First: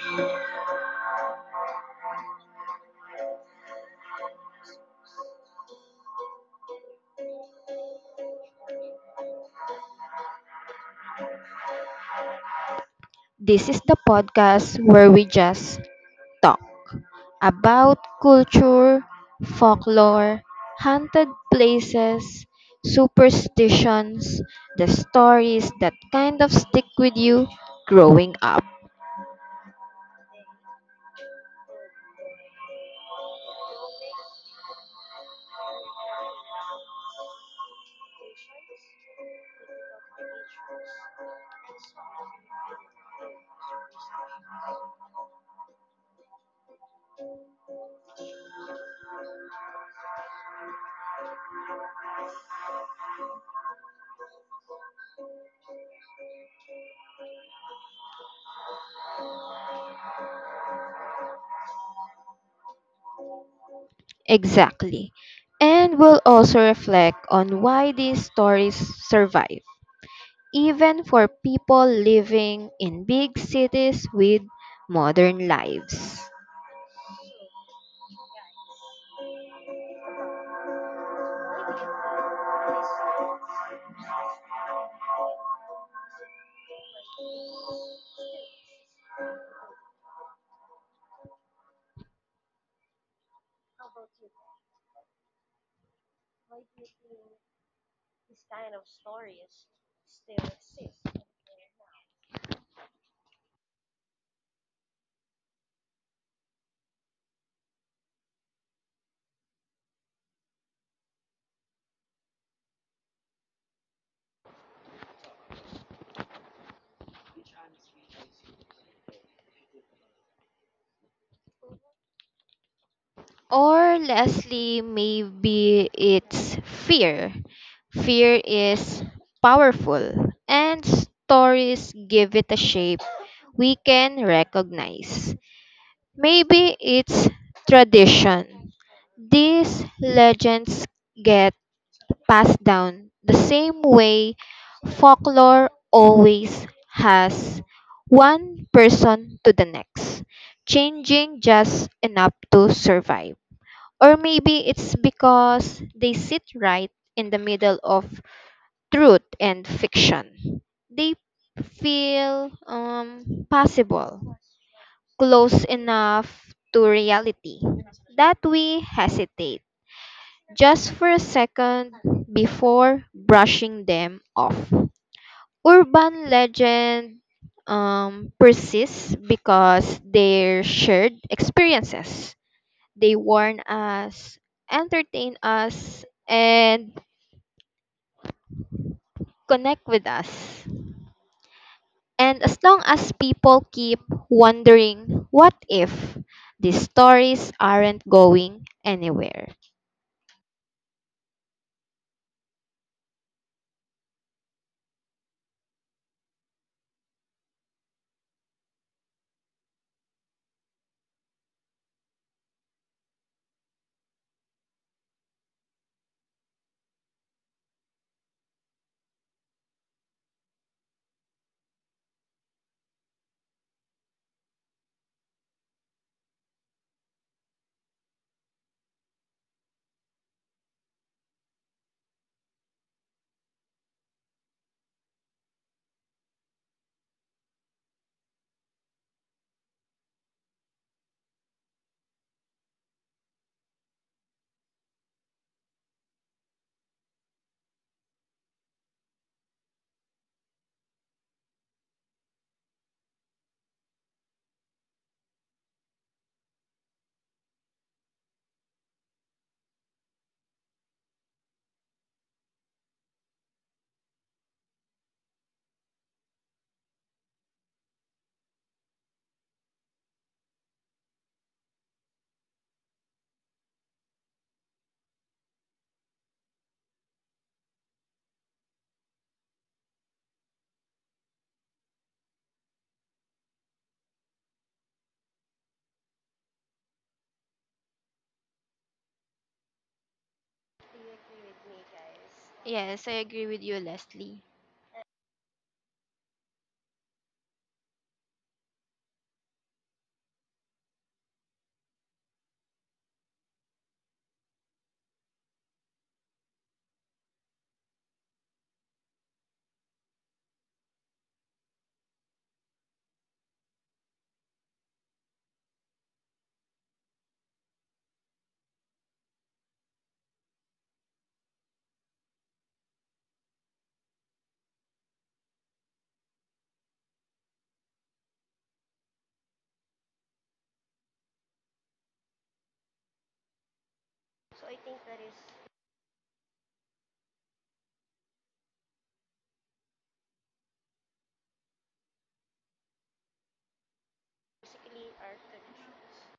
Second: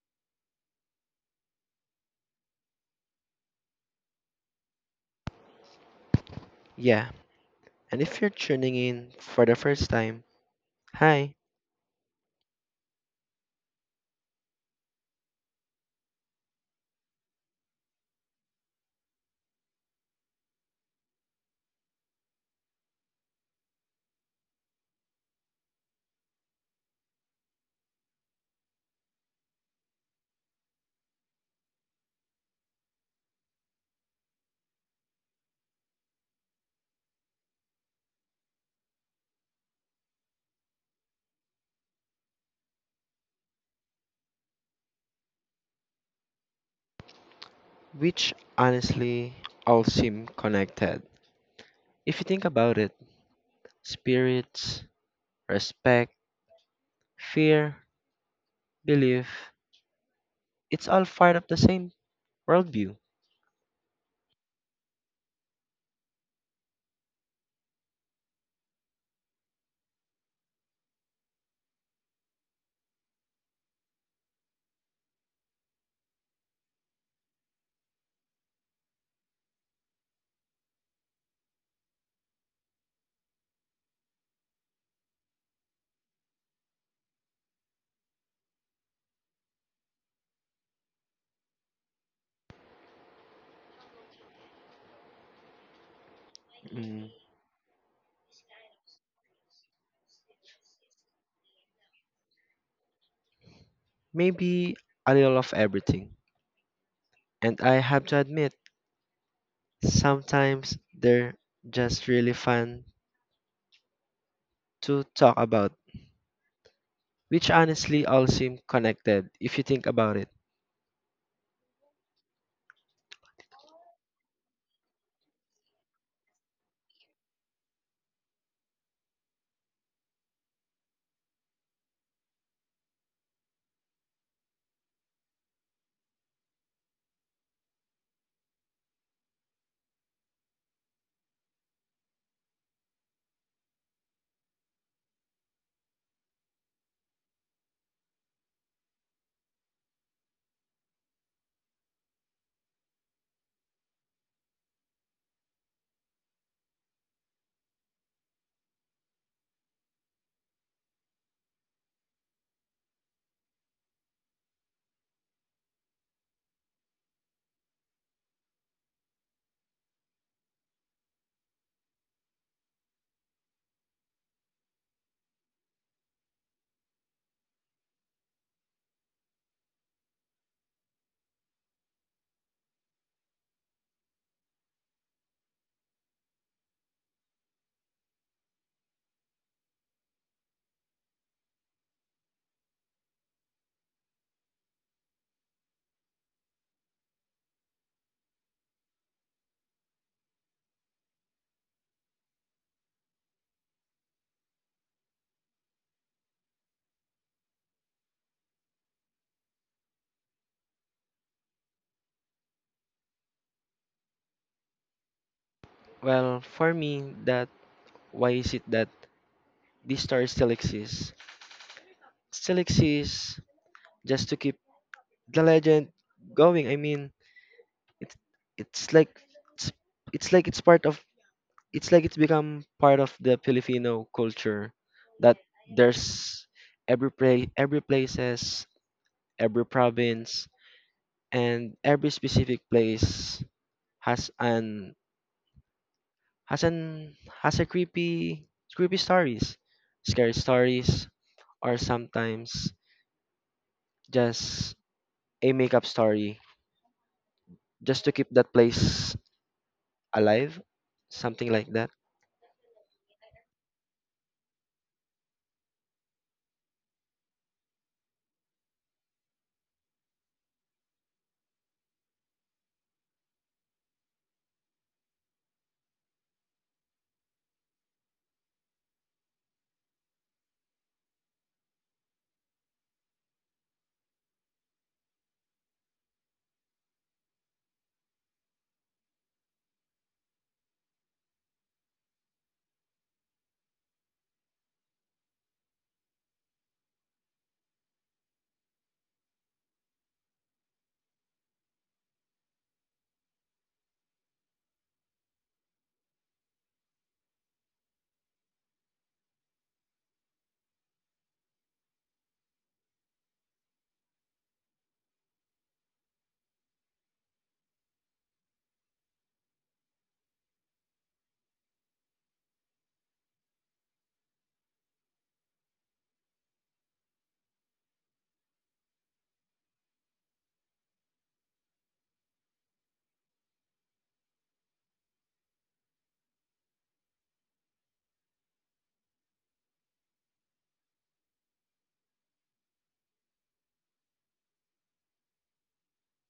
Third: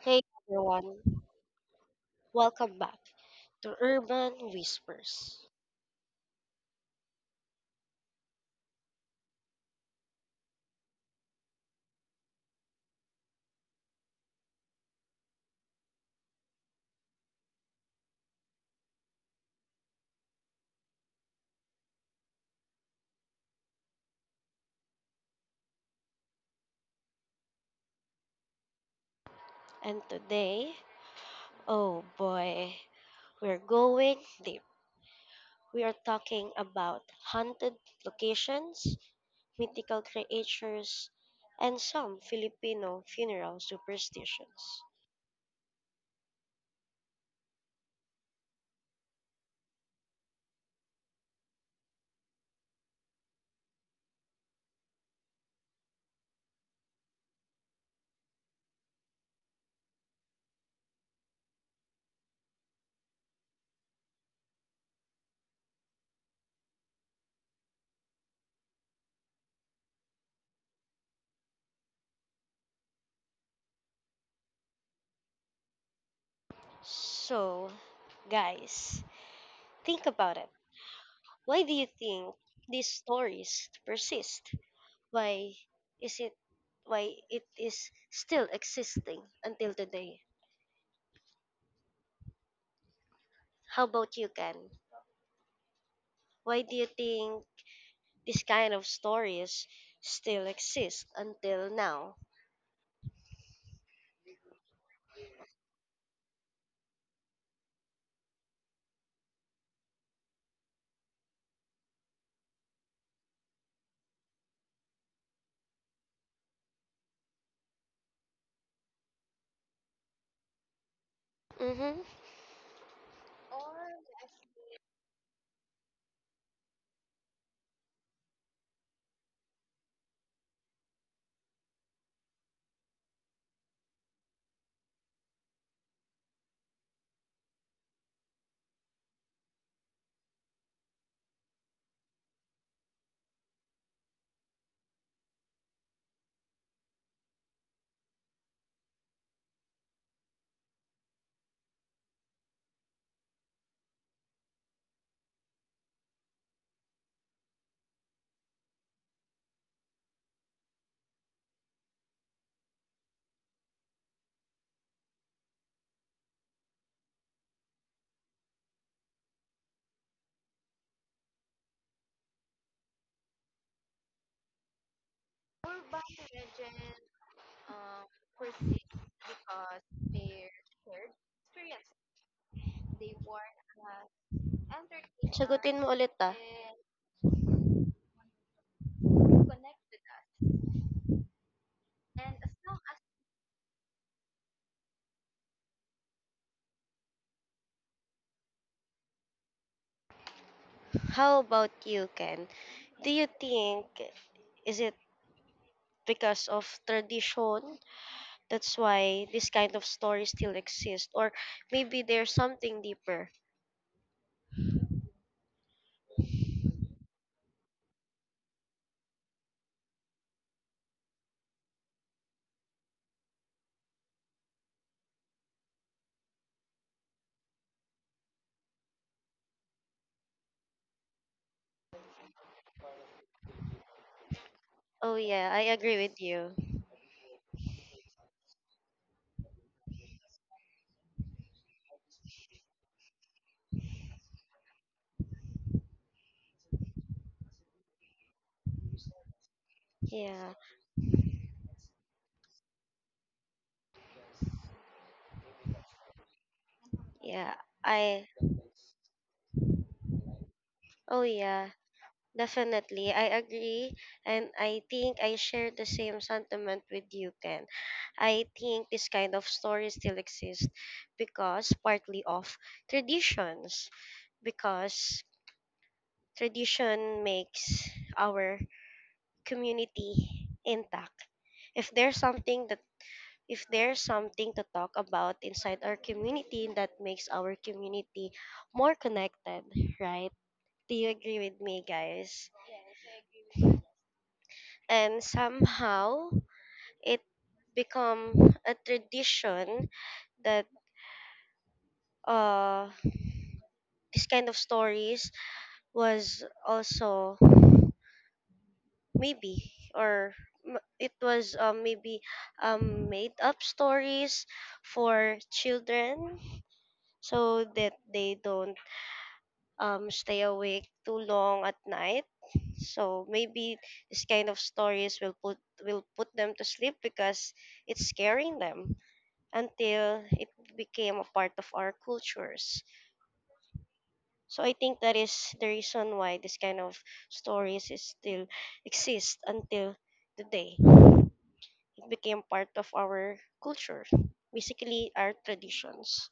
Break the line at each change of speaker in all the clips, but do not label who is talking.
Hey everyone, welcome back to Urban Whispers.
Yeah, and if you're tuning in for the first time, hi,
This is the podcast where we just talk about culture, folklore, haunted places, superstitions, the stories that kind of stick with you growing up.
And today, oh boy, we're going deep. We are talking about haunted locations, mythical creatures, and some Filipino funeral superstitions.
which honestly all seem connected. If you think about it, spirits, respect, fear, belief, it's all part of the same worldview.
Exactly. And we'll also reflect on why these stories survive, even for people living in big cities with modern lives.
So, guys, think about it. Why do you think these stories persist? Why is it why it is still existing until today? How about you, Ken? Why do you
Mm,
think this kind of stories still exist until now?
maybe a little of everything. And I have to admit, sometimes they're just really fun to talk about, which honestly all seem connected if you think about it.
Mhm.
Or lastly, maybe it's fear. Fear is powerful, and stories give it a shape we can recognize. Maybe it's tradition. These legends get passed down the same way folklore always has one person to the next, changing just enough to survive. Or maybe it's because they sit right in the middle of truth and fiction. They feel possible, close enough to reality that we hesitate just for a second before brushing them off. Urban legend persists because they're shared experiences, they warn us, entertain
Sagutin mo
us,
ulit ah.
and connect with us. And as long as people keep wondering, what if these stories aren't going anywhere?
How about you, Ken? Do you think is it because of tradition that's why this kind of story still exists or maybe there's something deeper?
Well, for me, that why is it that this story still exists? Still exists just to keep the legend going. I mean, it's it's like it's, it's like it's become part of the Filipino culture
Oh
that
yeah, I agree with
there's
you.
every place, every province, and every specific place has an has an has a creepy stories, scary
Yeah.
stories, or sometimes just a makeup story
Yeah,
just to keep
I,
that place alive,
oh
something like
yeah,
that.
definitely. I agree. And I think I share the same sentiment with you, Ken. I think this kind of story still exists because partly of traditions, because tradition makes our community intact. If there's something that if there's something to talk about inside our community that makes our community more connected, right? Do you agree with me, guys?
Yes, I agree with you, Leslie.
And somehow it become a tradition that uh this kind of stories was also maybe or m- it was maybe made up stories for children so that they don't stay awake too long at night, so maybe this kind of stories will put them to sleep because it's scaring them until it became a part of our cultures. So I think that is the reason why this kind of stories is still exist until today. It became part of our culture, basically our traditions.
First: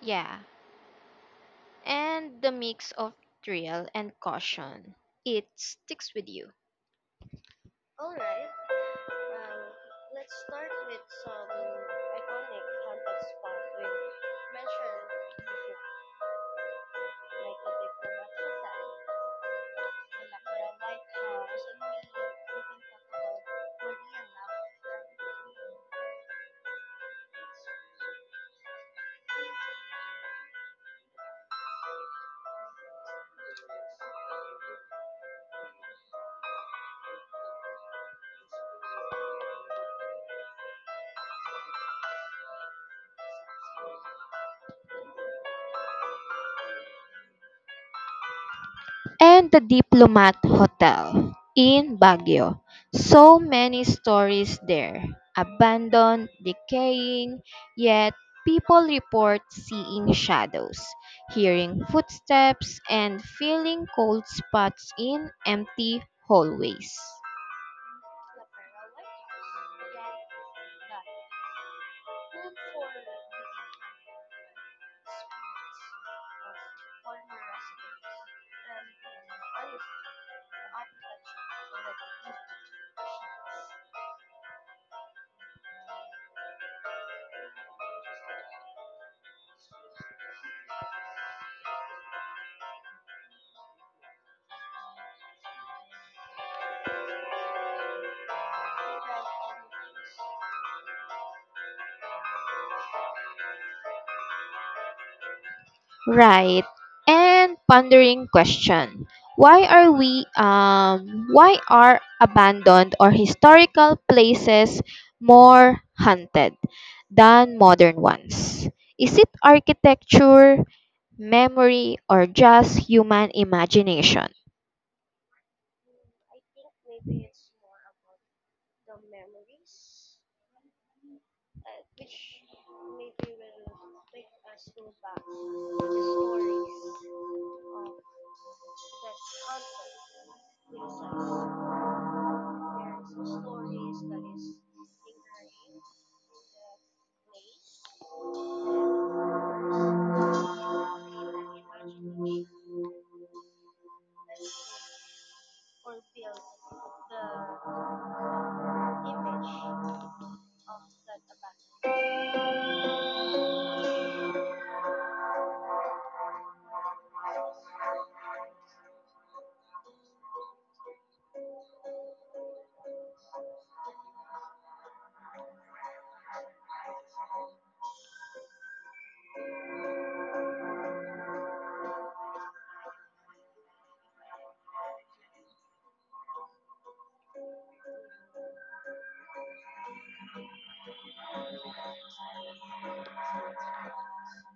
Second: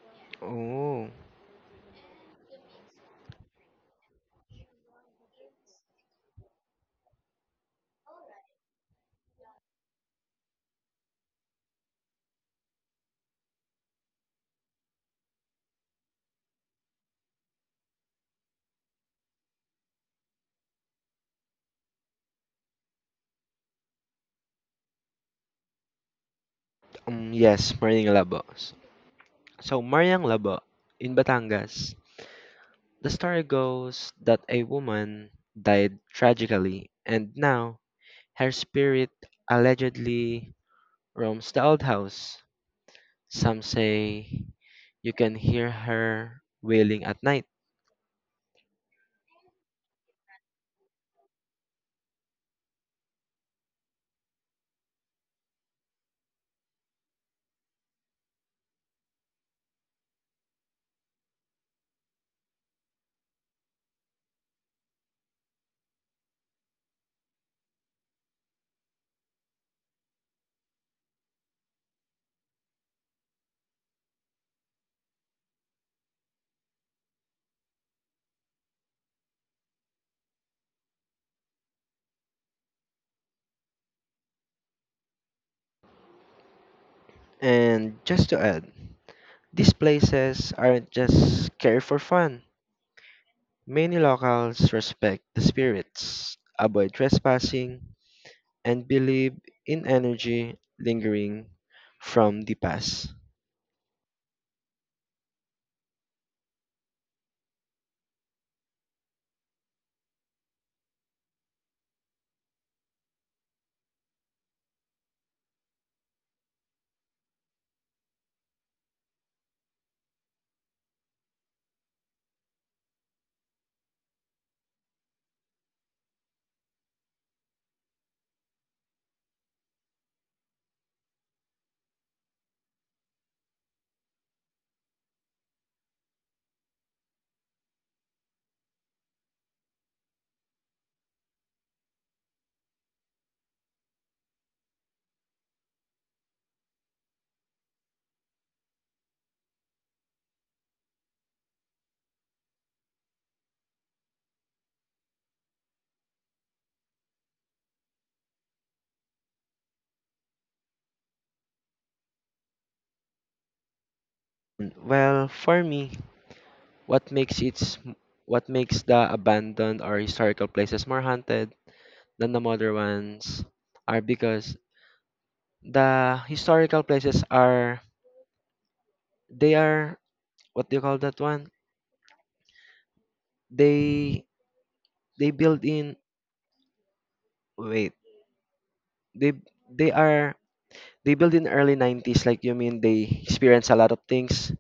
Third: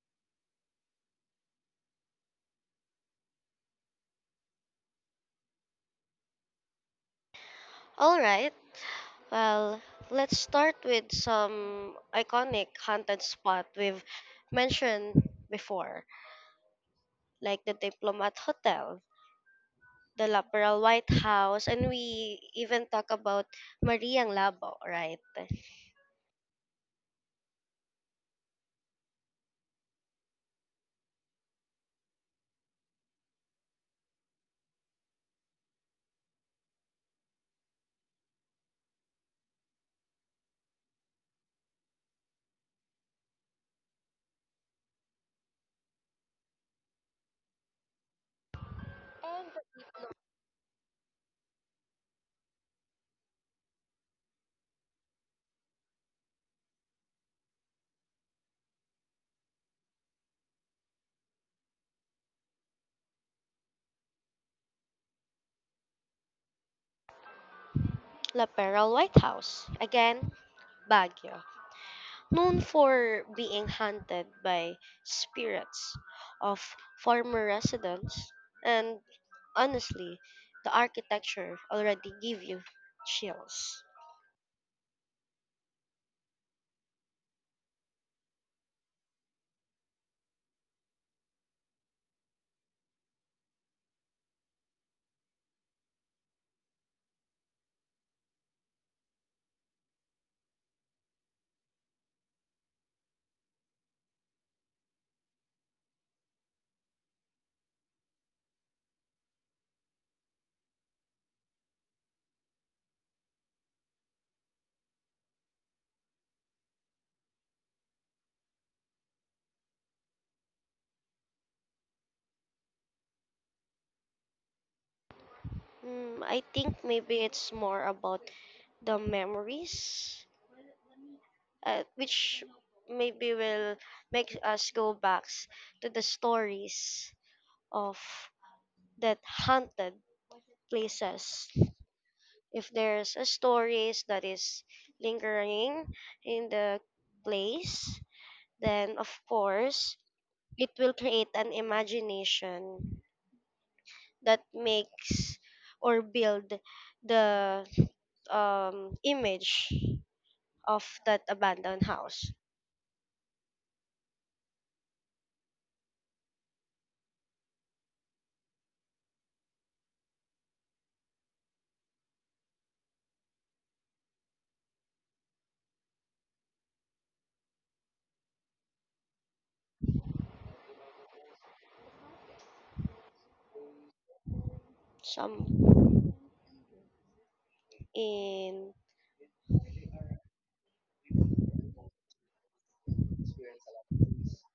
Yeah,
Oh,
and the mix of thrill and caution. It sticks with you.
All right. Well, let's start with some iconic haunted spot we've mentioned before, like the Diplomat Hotel, the Laperal White House, and we even talk about Mariang Labo, right?
yes, Mariang Labo. So Mariang Labo in Batangas. The story goes that a woman died tragically, and now her spirit allegedly roams the old house. Some say you can hear her wailing at night.
And the Diplomat Hotel in Baguio. So many stories there. Abandoned, decaying, yet people report seeing shadows, hearing footsteps, and feeling cold spots in empty hallways.
La Peral White House again, Baguio, known for being haunted by spirits of former residents, and honestly, the architecture already give you chills.
And just to add, these places aren't just scary for fun. Many locals respect the spirits, avoid trespassing, and believe in energy lingering from the past.
Right. And pondering question. Why are abandoned or historical places more haunted than modern ones? Is it architecture, memory, or just human imagination?
Mm, I think maybe it's more about the memories, which maybe will make us go back to the stories of that haunted places. If there's a stories that is lingering in the place, then of course it will create an imagination that makes or build the image of that abandoned house.
Well, for me, What makes its what makes the abandoned or historical places more haunted than the modern ones are because the historical places are they are what do you call that one? They they build
Some
in wait
in,
they they are they built in early 90s like you mean they experience a lot of things.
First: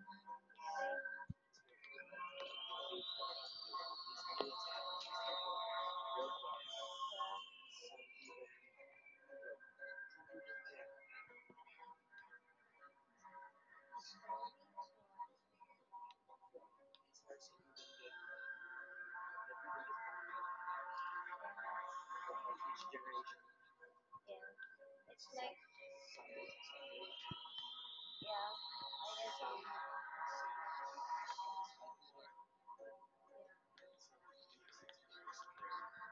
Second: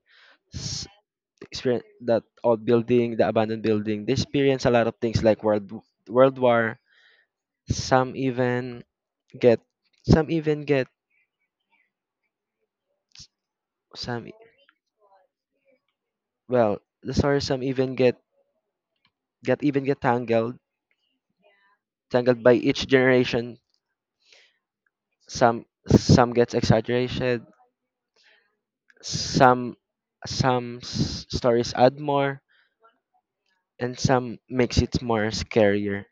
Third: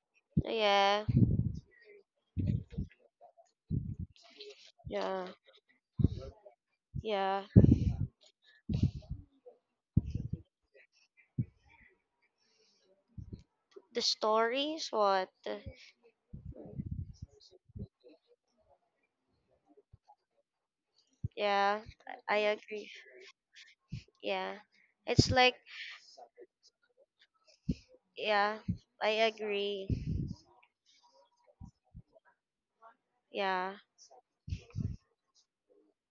s-
yeah,
Experience that old building, the abandoned building, they experience a lot of things
yeah,
like world war.
yeah,
Some even get some even get
the
Some,
stories what,
the stories some even get even get tangled,
yeah,
by
I
each
agree,
generation.
yeah, it's like,
Some gets exaggerated.
yeah, I
Some
agree,
stories add more,
yeah.
and some makes it more scarier,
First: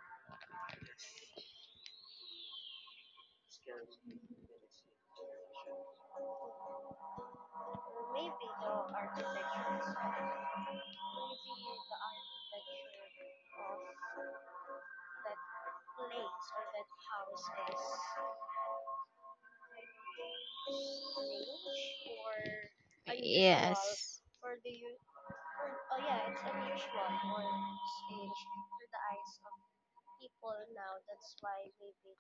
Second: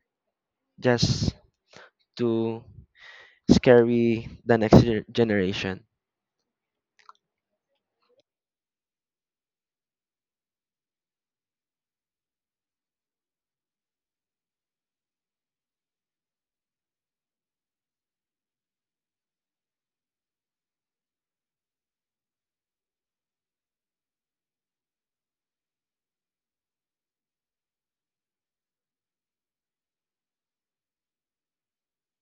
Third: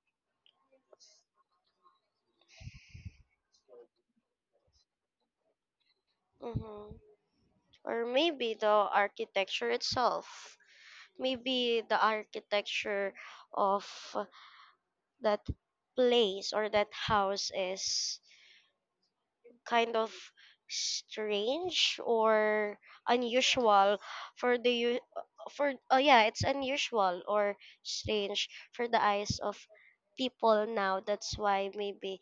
just to scary the next generation.
Mhm. Or maybe the architecture itself. Maybe the architecture of that place or that house is kind of strange or unusual for for, oh yeah, it's unusual or strange for the eyes of people now. That's why maybe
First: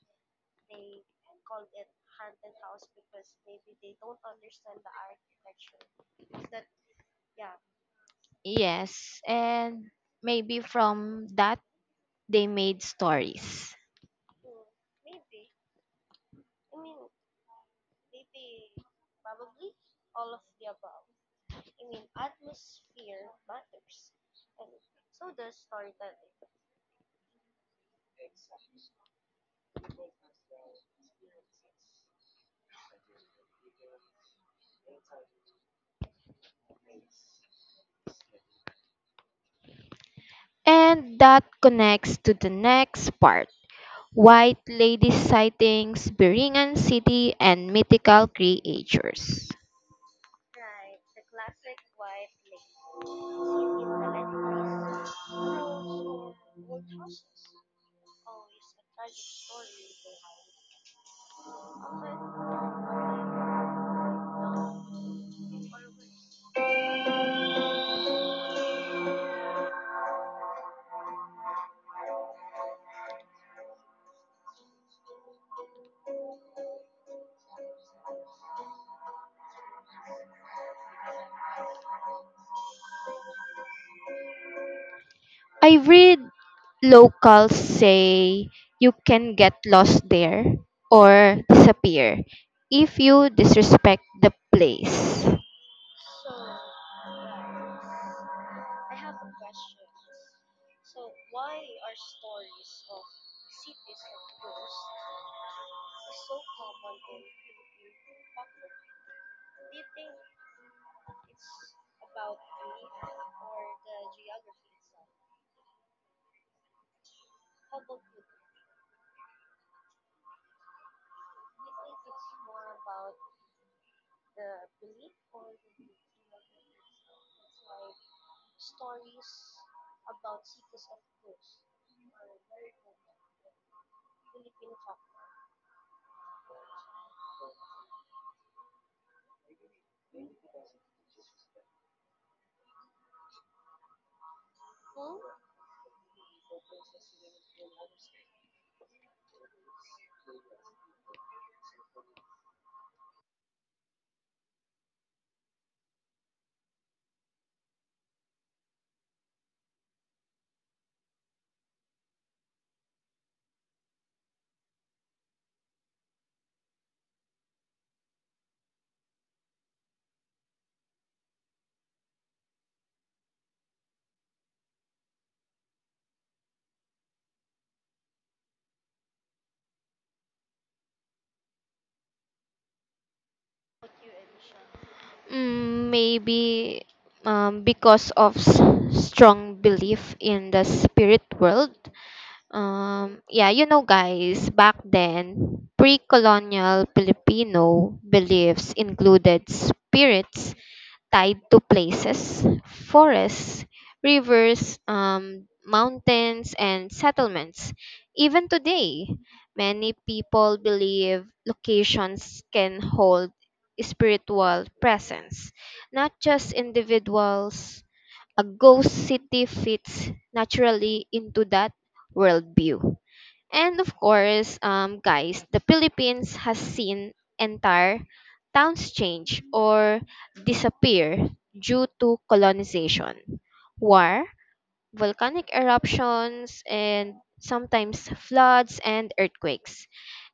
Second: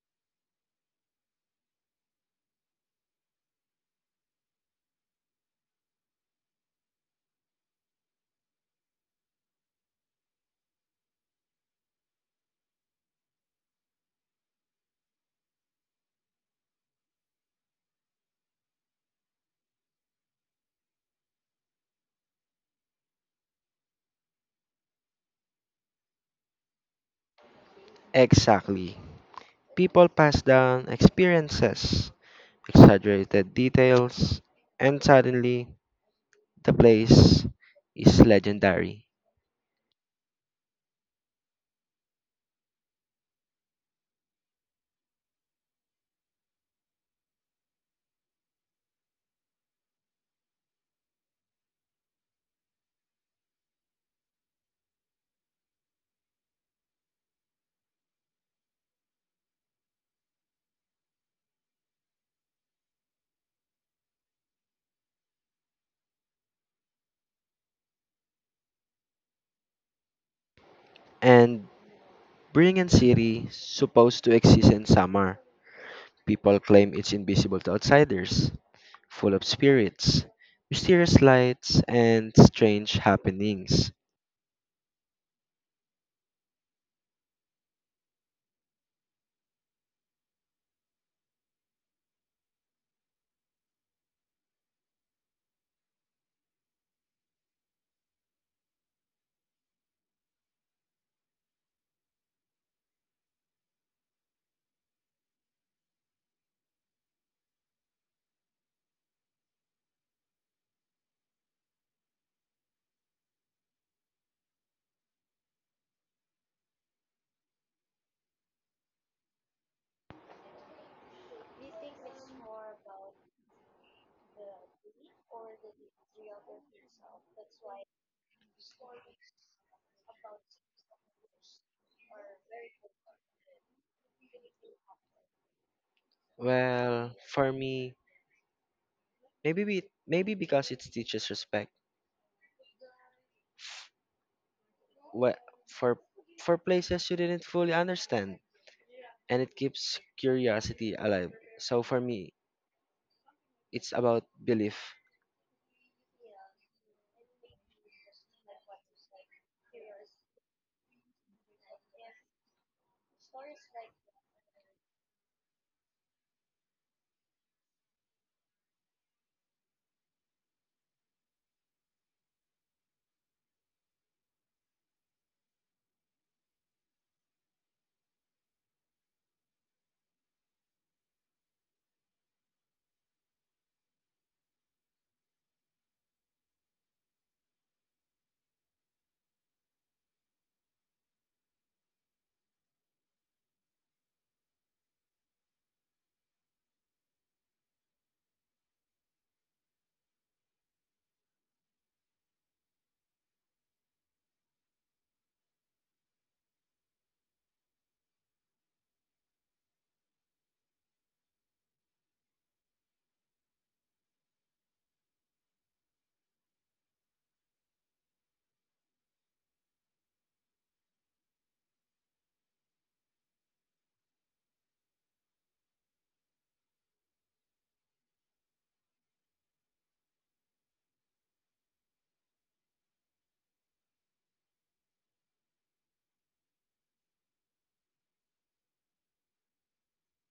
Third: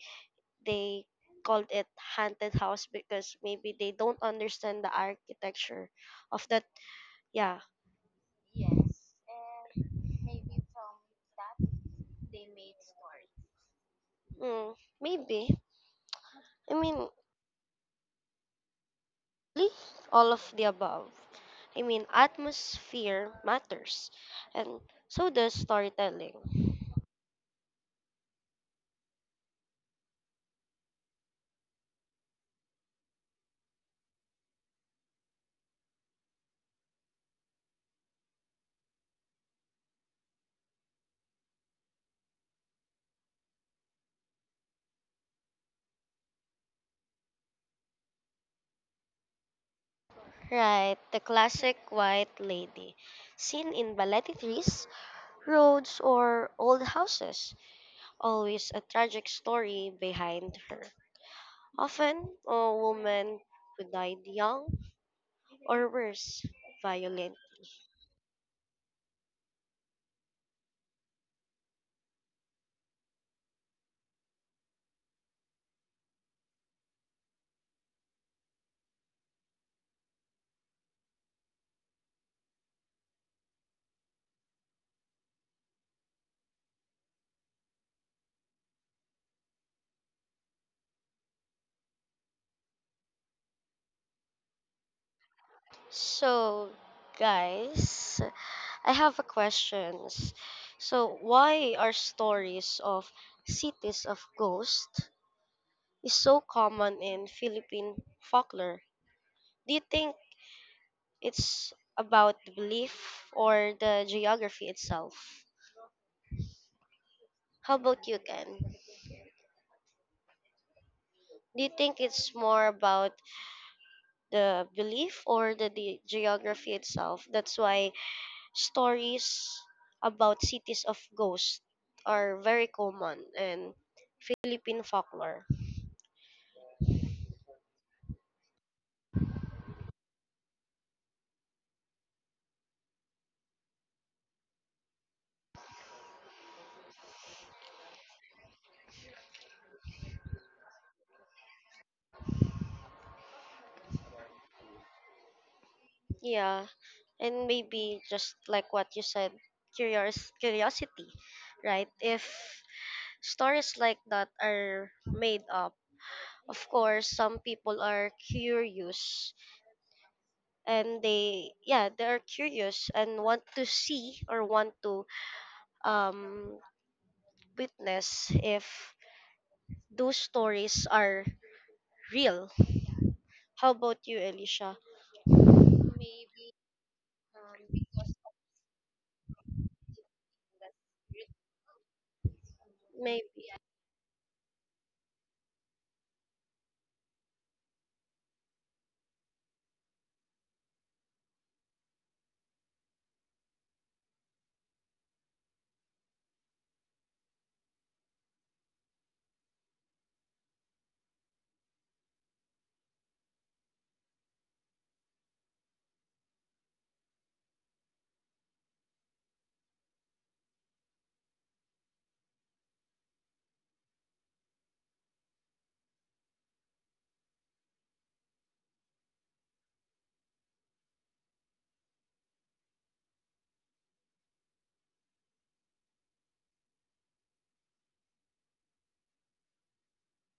they called it haunted house because maybe they don't understand the architecture of that. Yeah,
Yes, and maybe from that they made stories.
mm, maybe. I mean, really, all of the above. I mean, atmosphere matters, and so does storytelling.
Exactly. People pass down experiences, exaggerated details, and suddenly the place is legendary.
And that connects to the next part. White lady sightings, Beringan city, and mythical creatures.
Right, the classic white lady, seen in balete trees, roads, or old houses. Always a tragic story behind her. Often, a woman who died young, or worse, violent.
And Berlin City, supposed to exist in summer, people claim it's invisible to outsiders, full of spirits, mysterious lights, and strange happenings.
I read locals say you can get lost there or disappear if you disrespect the place.
So, guys, I have a questions. So, why are stories of cities of ghosts is so common in Philippine folklore? Do you think it's about the belief or the geography itself? How about you, Ken? Do you think it's more about the belief or the geography itself? That's why stories about cities of ghosts are very common in Philippine folklore.
Well, for me, maybe because it teaches respect f- wha- for places you didn't fully understand, and it keeps curiosity alive. So for me, it's about belief.
Yeah, and maybe just like what you said, curious curiosity, right? If stories like that are made up, of course, some people are curious and they, yeah, they are curious and want to see or want to um witness if those stories are real. How about you, Elisha?
Maybe because of strong belief in the spirit world.
Maybe.
Yeah, you know, guys, back then, pre colonial Filipino beliefs included spirits tied to places, forests, rivers, mountains, and settlements. Even today, many people believe locations can hold spiritual presence, not just individuals. A ghost city fits naturally into that worldview. And of course, guys, the Philippines has seen entire towns change or disappear due to colonization, war, volcanic eruptions, and sometimes floods and earthquakes.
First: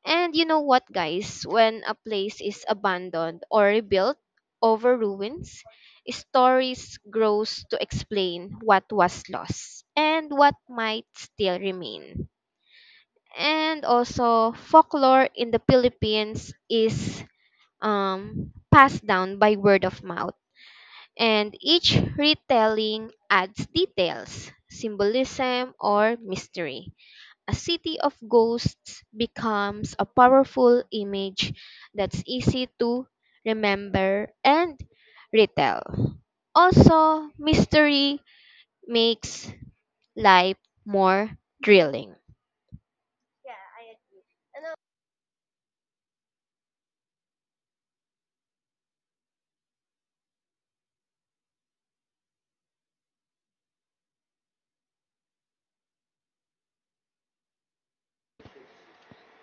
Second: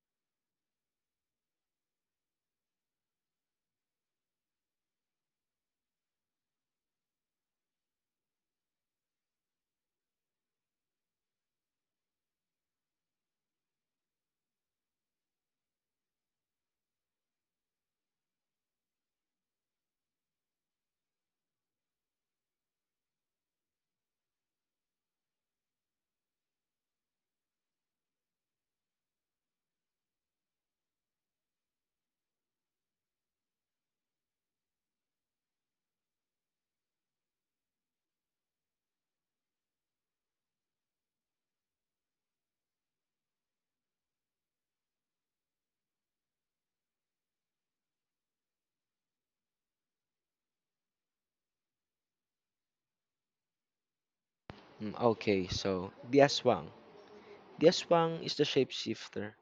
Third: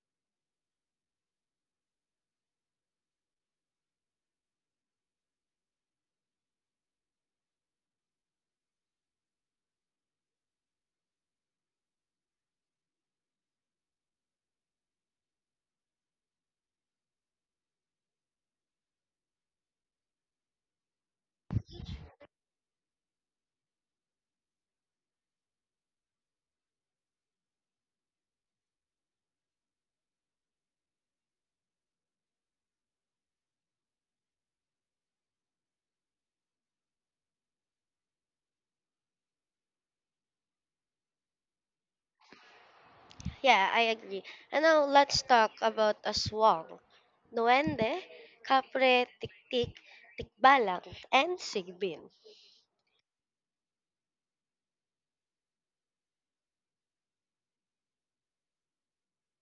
And you know what, guys? When a place is abandoned or rebuilt over ruins, stories grows to explain what was lost and what might still remain. And also folklore in the Philippines is passed down by word of mouth, and each retelling adds details, symbolism, or mystery. A city of ghosts becomes a powerful image that's easy to remember and retell. Also, mystery makes life more thrilling.
Yeah, I agree. And now let's talk about aswang, duende, kapre, tiktik, tikbalang, and sigbin.
Okay, so the aswang. The aswang is the shapeshifter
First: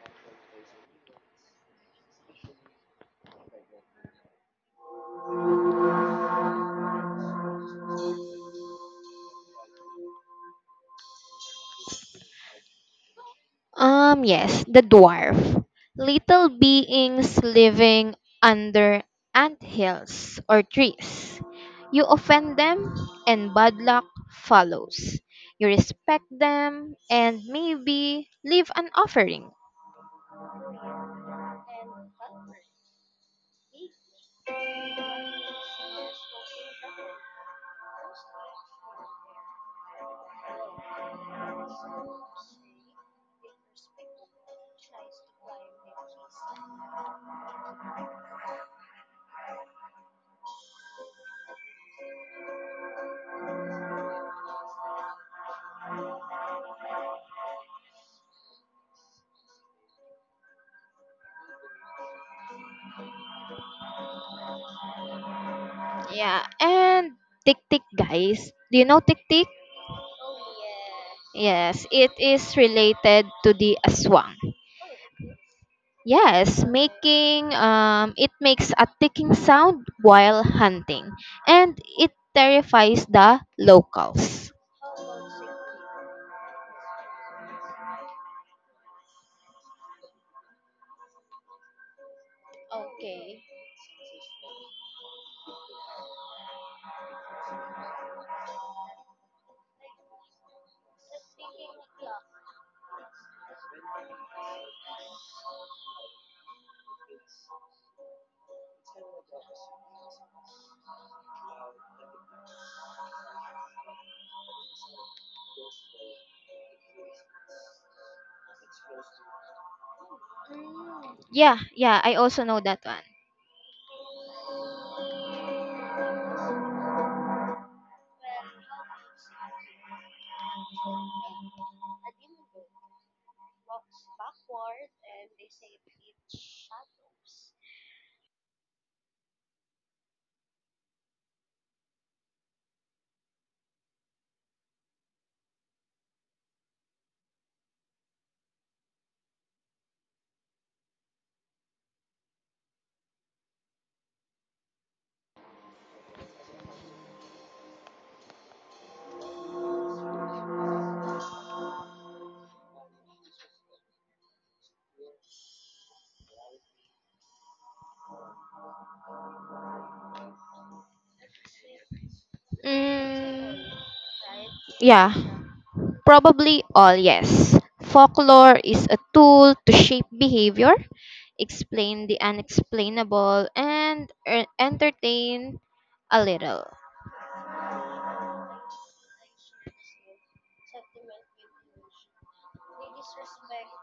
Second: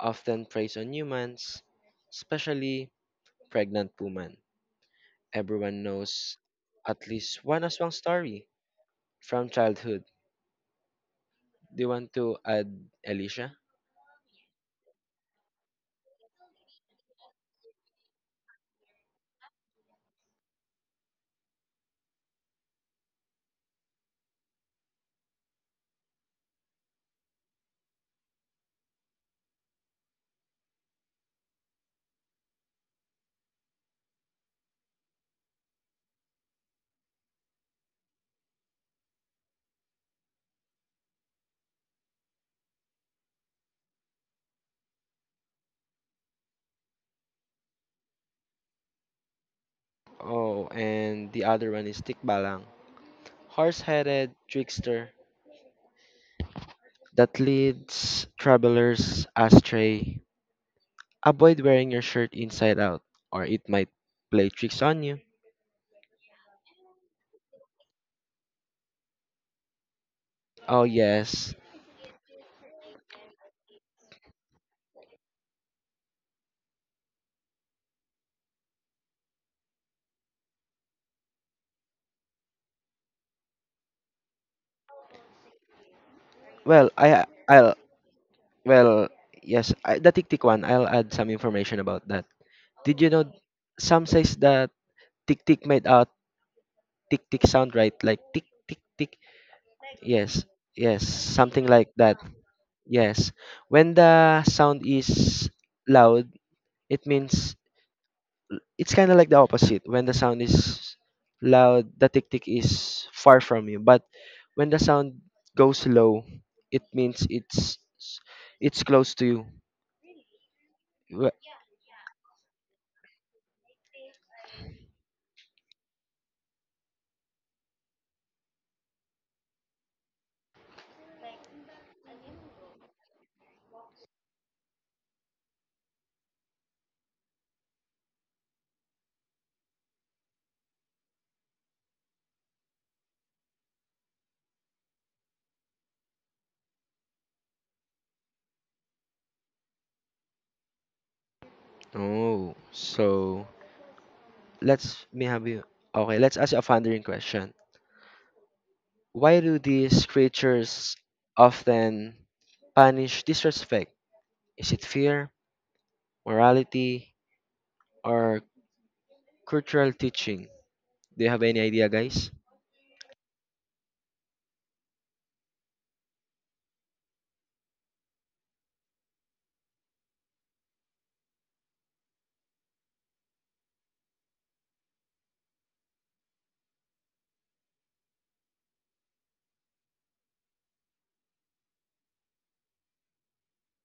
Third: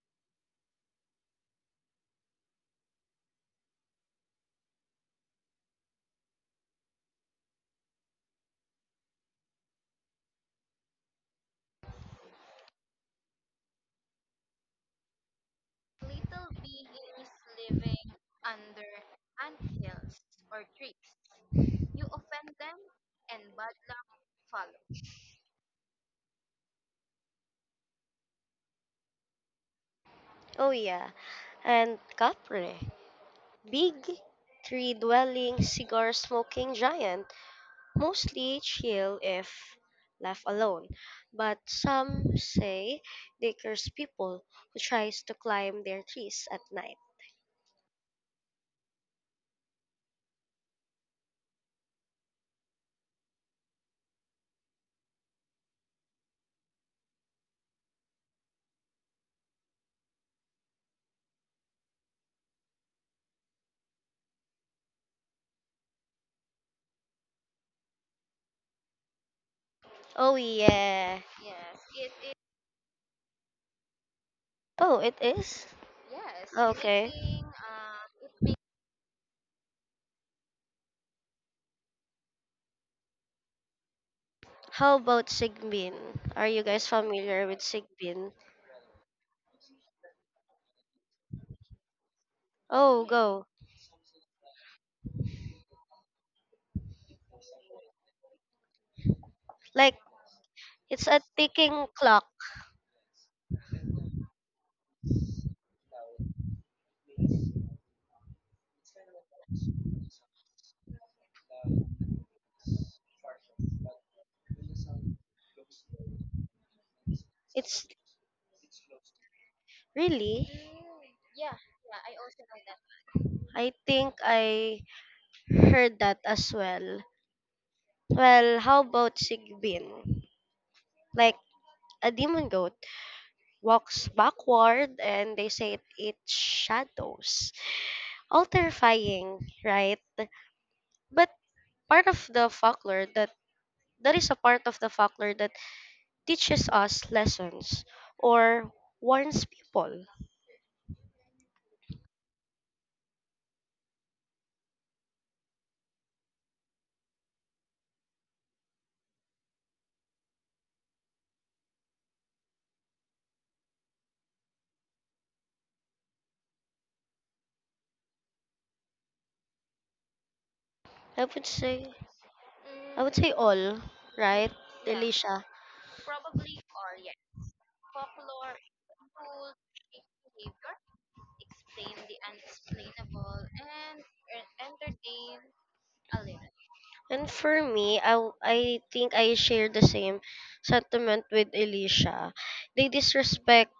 often preys on humans, especially pregnant women. Everyone knows at least one aswang story from childhood. Do you want to add, Alicia?
Yes, the dwarf. Little beings living under ant hills or trees. You offend them, and bad luck follows. You respect them, and maybe leave an offering.
Oh yeah, and kapre, big tree-dwelling, cigar-smoking giant, mostly chill if left alone. But some say they curse people who tries to climb their trees at night.
Oh, and the other one is Tikbalang, horse-headed trickster that leads travelers astray. Avoid wearing your shirt inside out, or it might play tricks on you.
Yeah, and tik tik, guys. Do you know tik tik?
Oh
Oh
yeah.
yes.
Yes, it is related to the aswang.
Oh, it is?
Yes,
Okay.
making it makes a ticking sound while hunting, and it terrifies the locals.
How about Sigbin? Are you guys
Well, I
familiar with
I'll
Sigbin?
well yes I, the tik tik one. I'll add some information about that. Did
Oh,
you know
Okay.
go.
some says that tick tick made a tick tick sound, right? Like tick tick tick.
Like,
Yes, yes,
it's a
something
ticking
like that.
clock.
Yes. When the sound is loud, it means it's kind of like the opposite. When the sound is loud, the tick tick is far from you. But when the sound goes low, it means
It's
it's close to you.
really,
Wh-
Yeah, yeah, I also know that one.
I think I heard that as well. Well, how about Sigbin? Like, a demon goat walks backward and they say it eats shadows. All terrifying, right? But part of the folklore that That is a part of the folklore that teaches us lessons or warns people.
Oh, so let's me have you. Okay, let's ask you a thundering question. Why do these creatures often punish disrespect? Is it fear, morality, or cultural teaching? Do you
I
have
would
any idea,
say
guys?
I would say Mm-hmm.
Mm,
all, right, Yeah.
yeah,
Delisha?
probably all yes. Folklore is a tool to shape behavior, explain the unexplainable, and entertain a little.
And for me, I think I share the same sentiment with Elisha. They disrespect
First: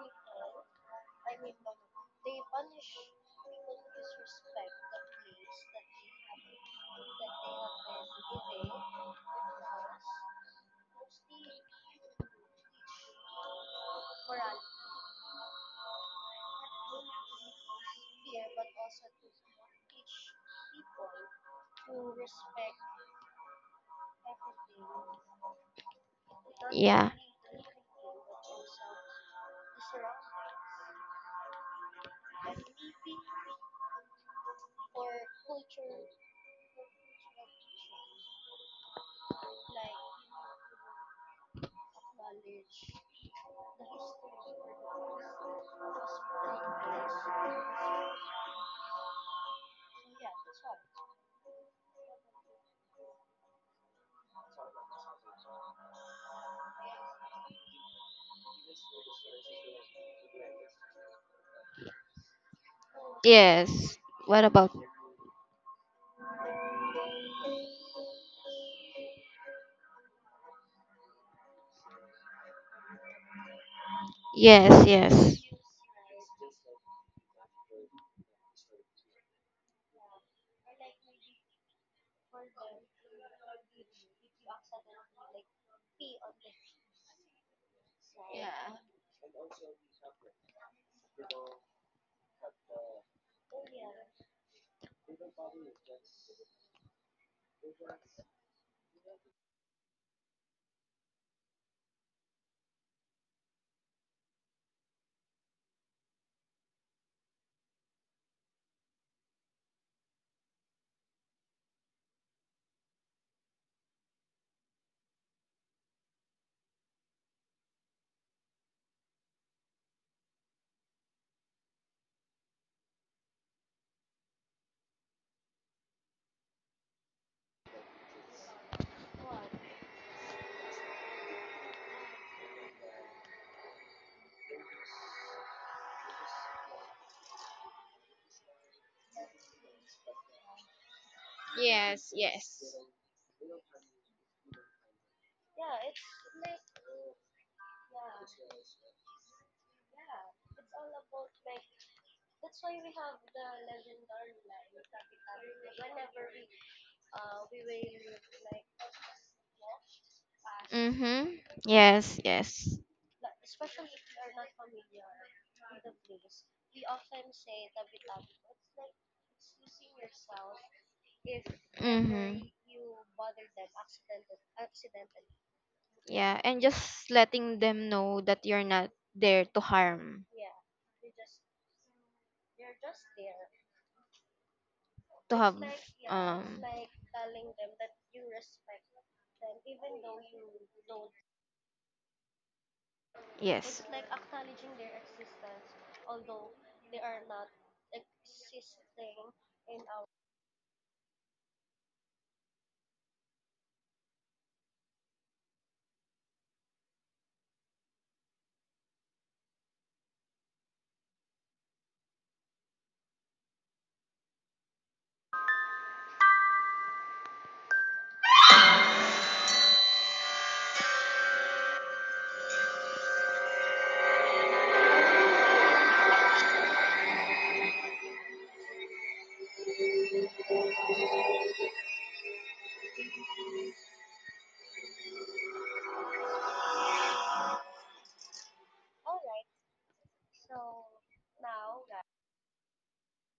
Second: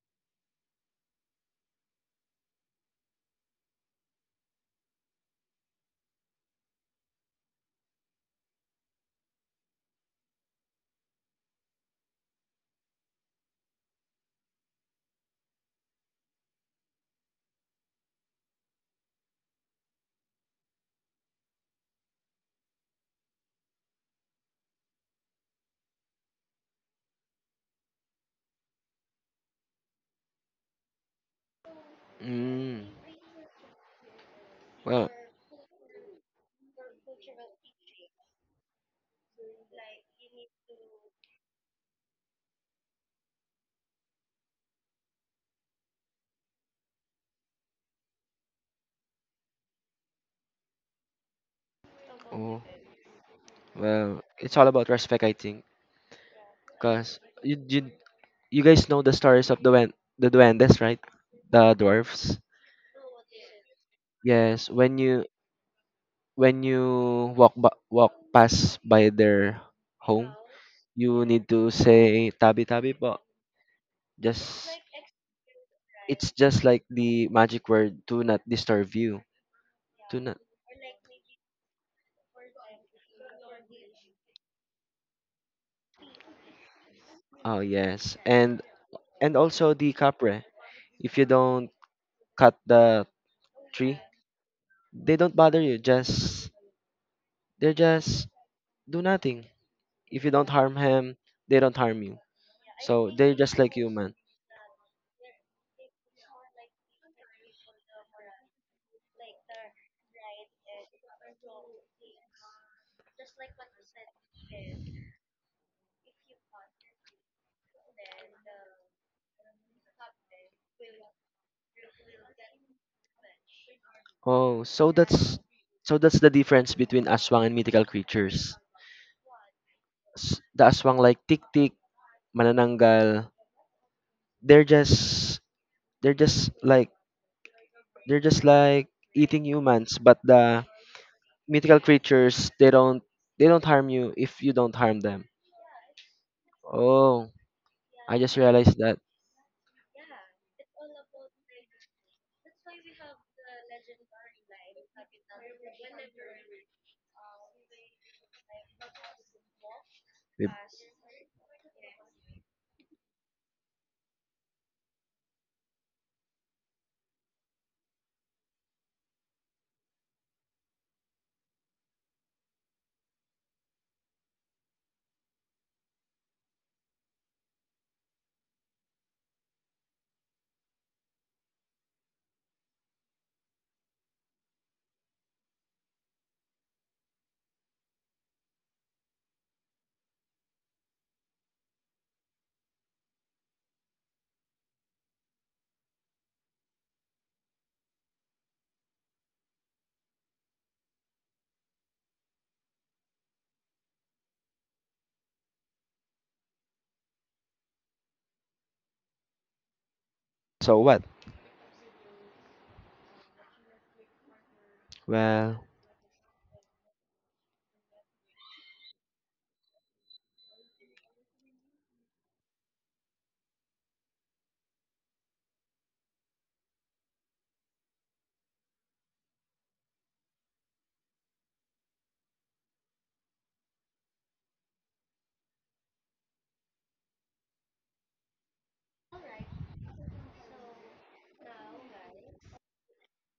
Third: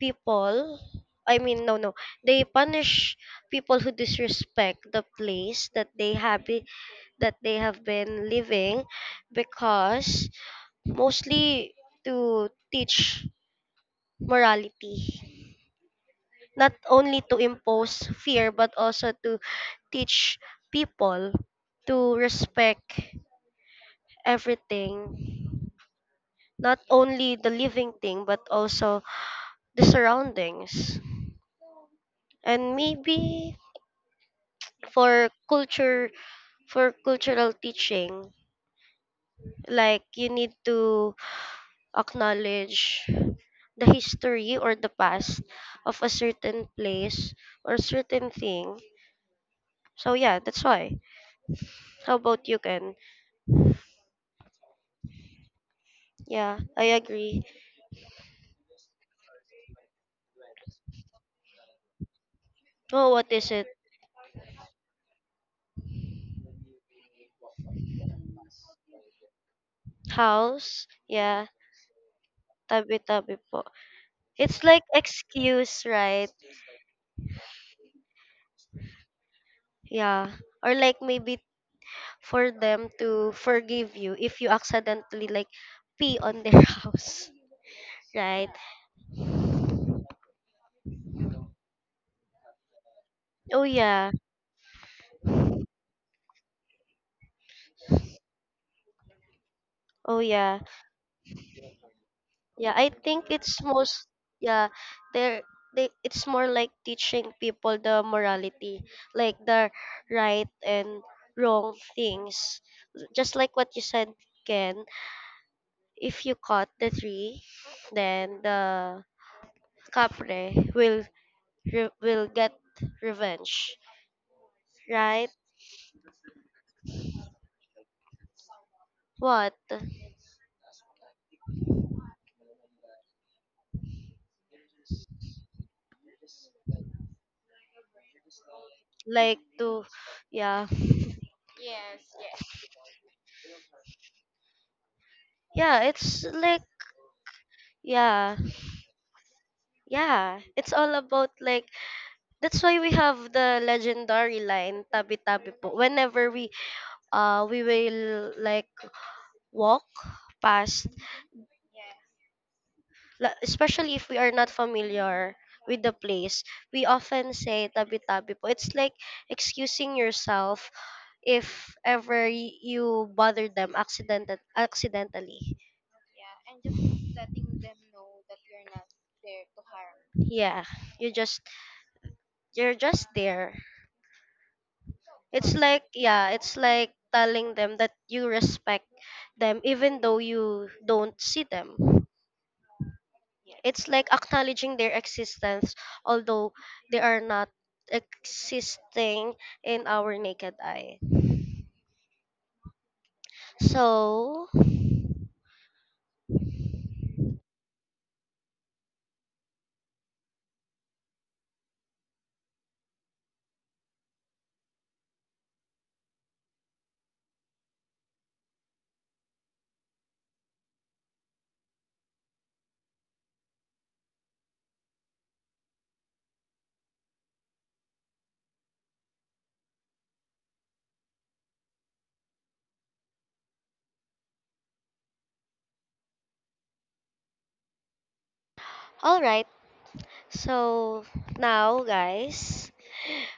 people. I mean, no, no. They punish people who disrespect the place that that they have been living, because mostly to teach morality, not only to impose fear, but also to teach people to respect everything, not only the living thing, but also the surroundings. And
Mm,
maybe
well,
for culture, for cultural teaching, like you need to acknowledge the history or the past of a certain place or certain thing. So yeah, that's why. How about you,
oh,
Ken?
well, it's all about respect, I think.
Yeah, I
Because
agree.
you guys know the stories of the duendes, right? The dwarfs.
Oh, what is it?
Yes. What
Yes,
about?
when you walk past by their home,
House?
you
Yeah,
need to say tabi tabi po.
tabi-tabi po. It's
Just
like
Yes, yes. Right?
excuse, right?
It's just
Like,
like the magic word, do not disturb you. Do
Yeah.
not.
Or like maybe for them to forgive you if you accidentally like pee on their house,
Oh yes,
right?
yeah.
and also the capre. If you don't cut the
Oh
tree,
yeah.
they don't bother you. Just They just do nothing.
Oh
If you don't
yeah.
harm him, they don't harm you.
Yeah, I
So
think
they're just
it's
like
most,
human.
yeah, they're they it's more like teaching people the morality, like the right and wrong things. Just like what you said, Ken, if you cut the tree, then the capre will get revenge,
Oh,
right?
so that's the difference between aswang and mythical creatures.
What?
The aswang like tik tik, manananggal. They're just they're just like They're just like
Like
eating
to,
humans, but the
yeah.
mythical
Yes,
creatures
yes.
they don't harm you if you don't harm them.
Yeah, it's like,
Oh, I just
yeah.
realized that.
Yeah, it's all about like that's why we have the legendary line, tabi-tabi po. Whenever we will like walk
We-
past,
Mhm. Yes, yes.
especially if we are not familiar with the place, we often say tabi-tabi po. It's like excusing yourself if ever you bother them accidentally.
Yeah, and just letting them know that you're not there to harm,
Yeah, you just you're just there.
to have
It's like, yeah, it's
um
like telling them that you respect them even though you don't see them.
yes.
It's like acknowledging their existence, although they are not existing in our naked eye. So,
So what? Well,
all right. So, now, guys,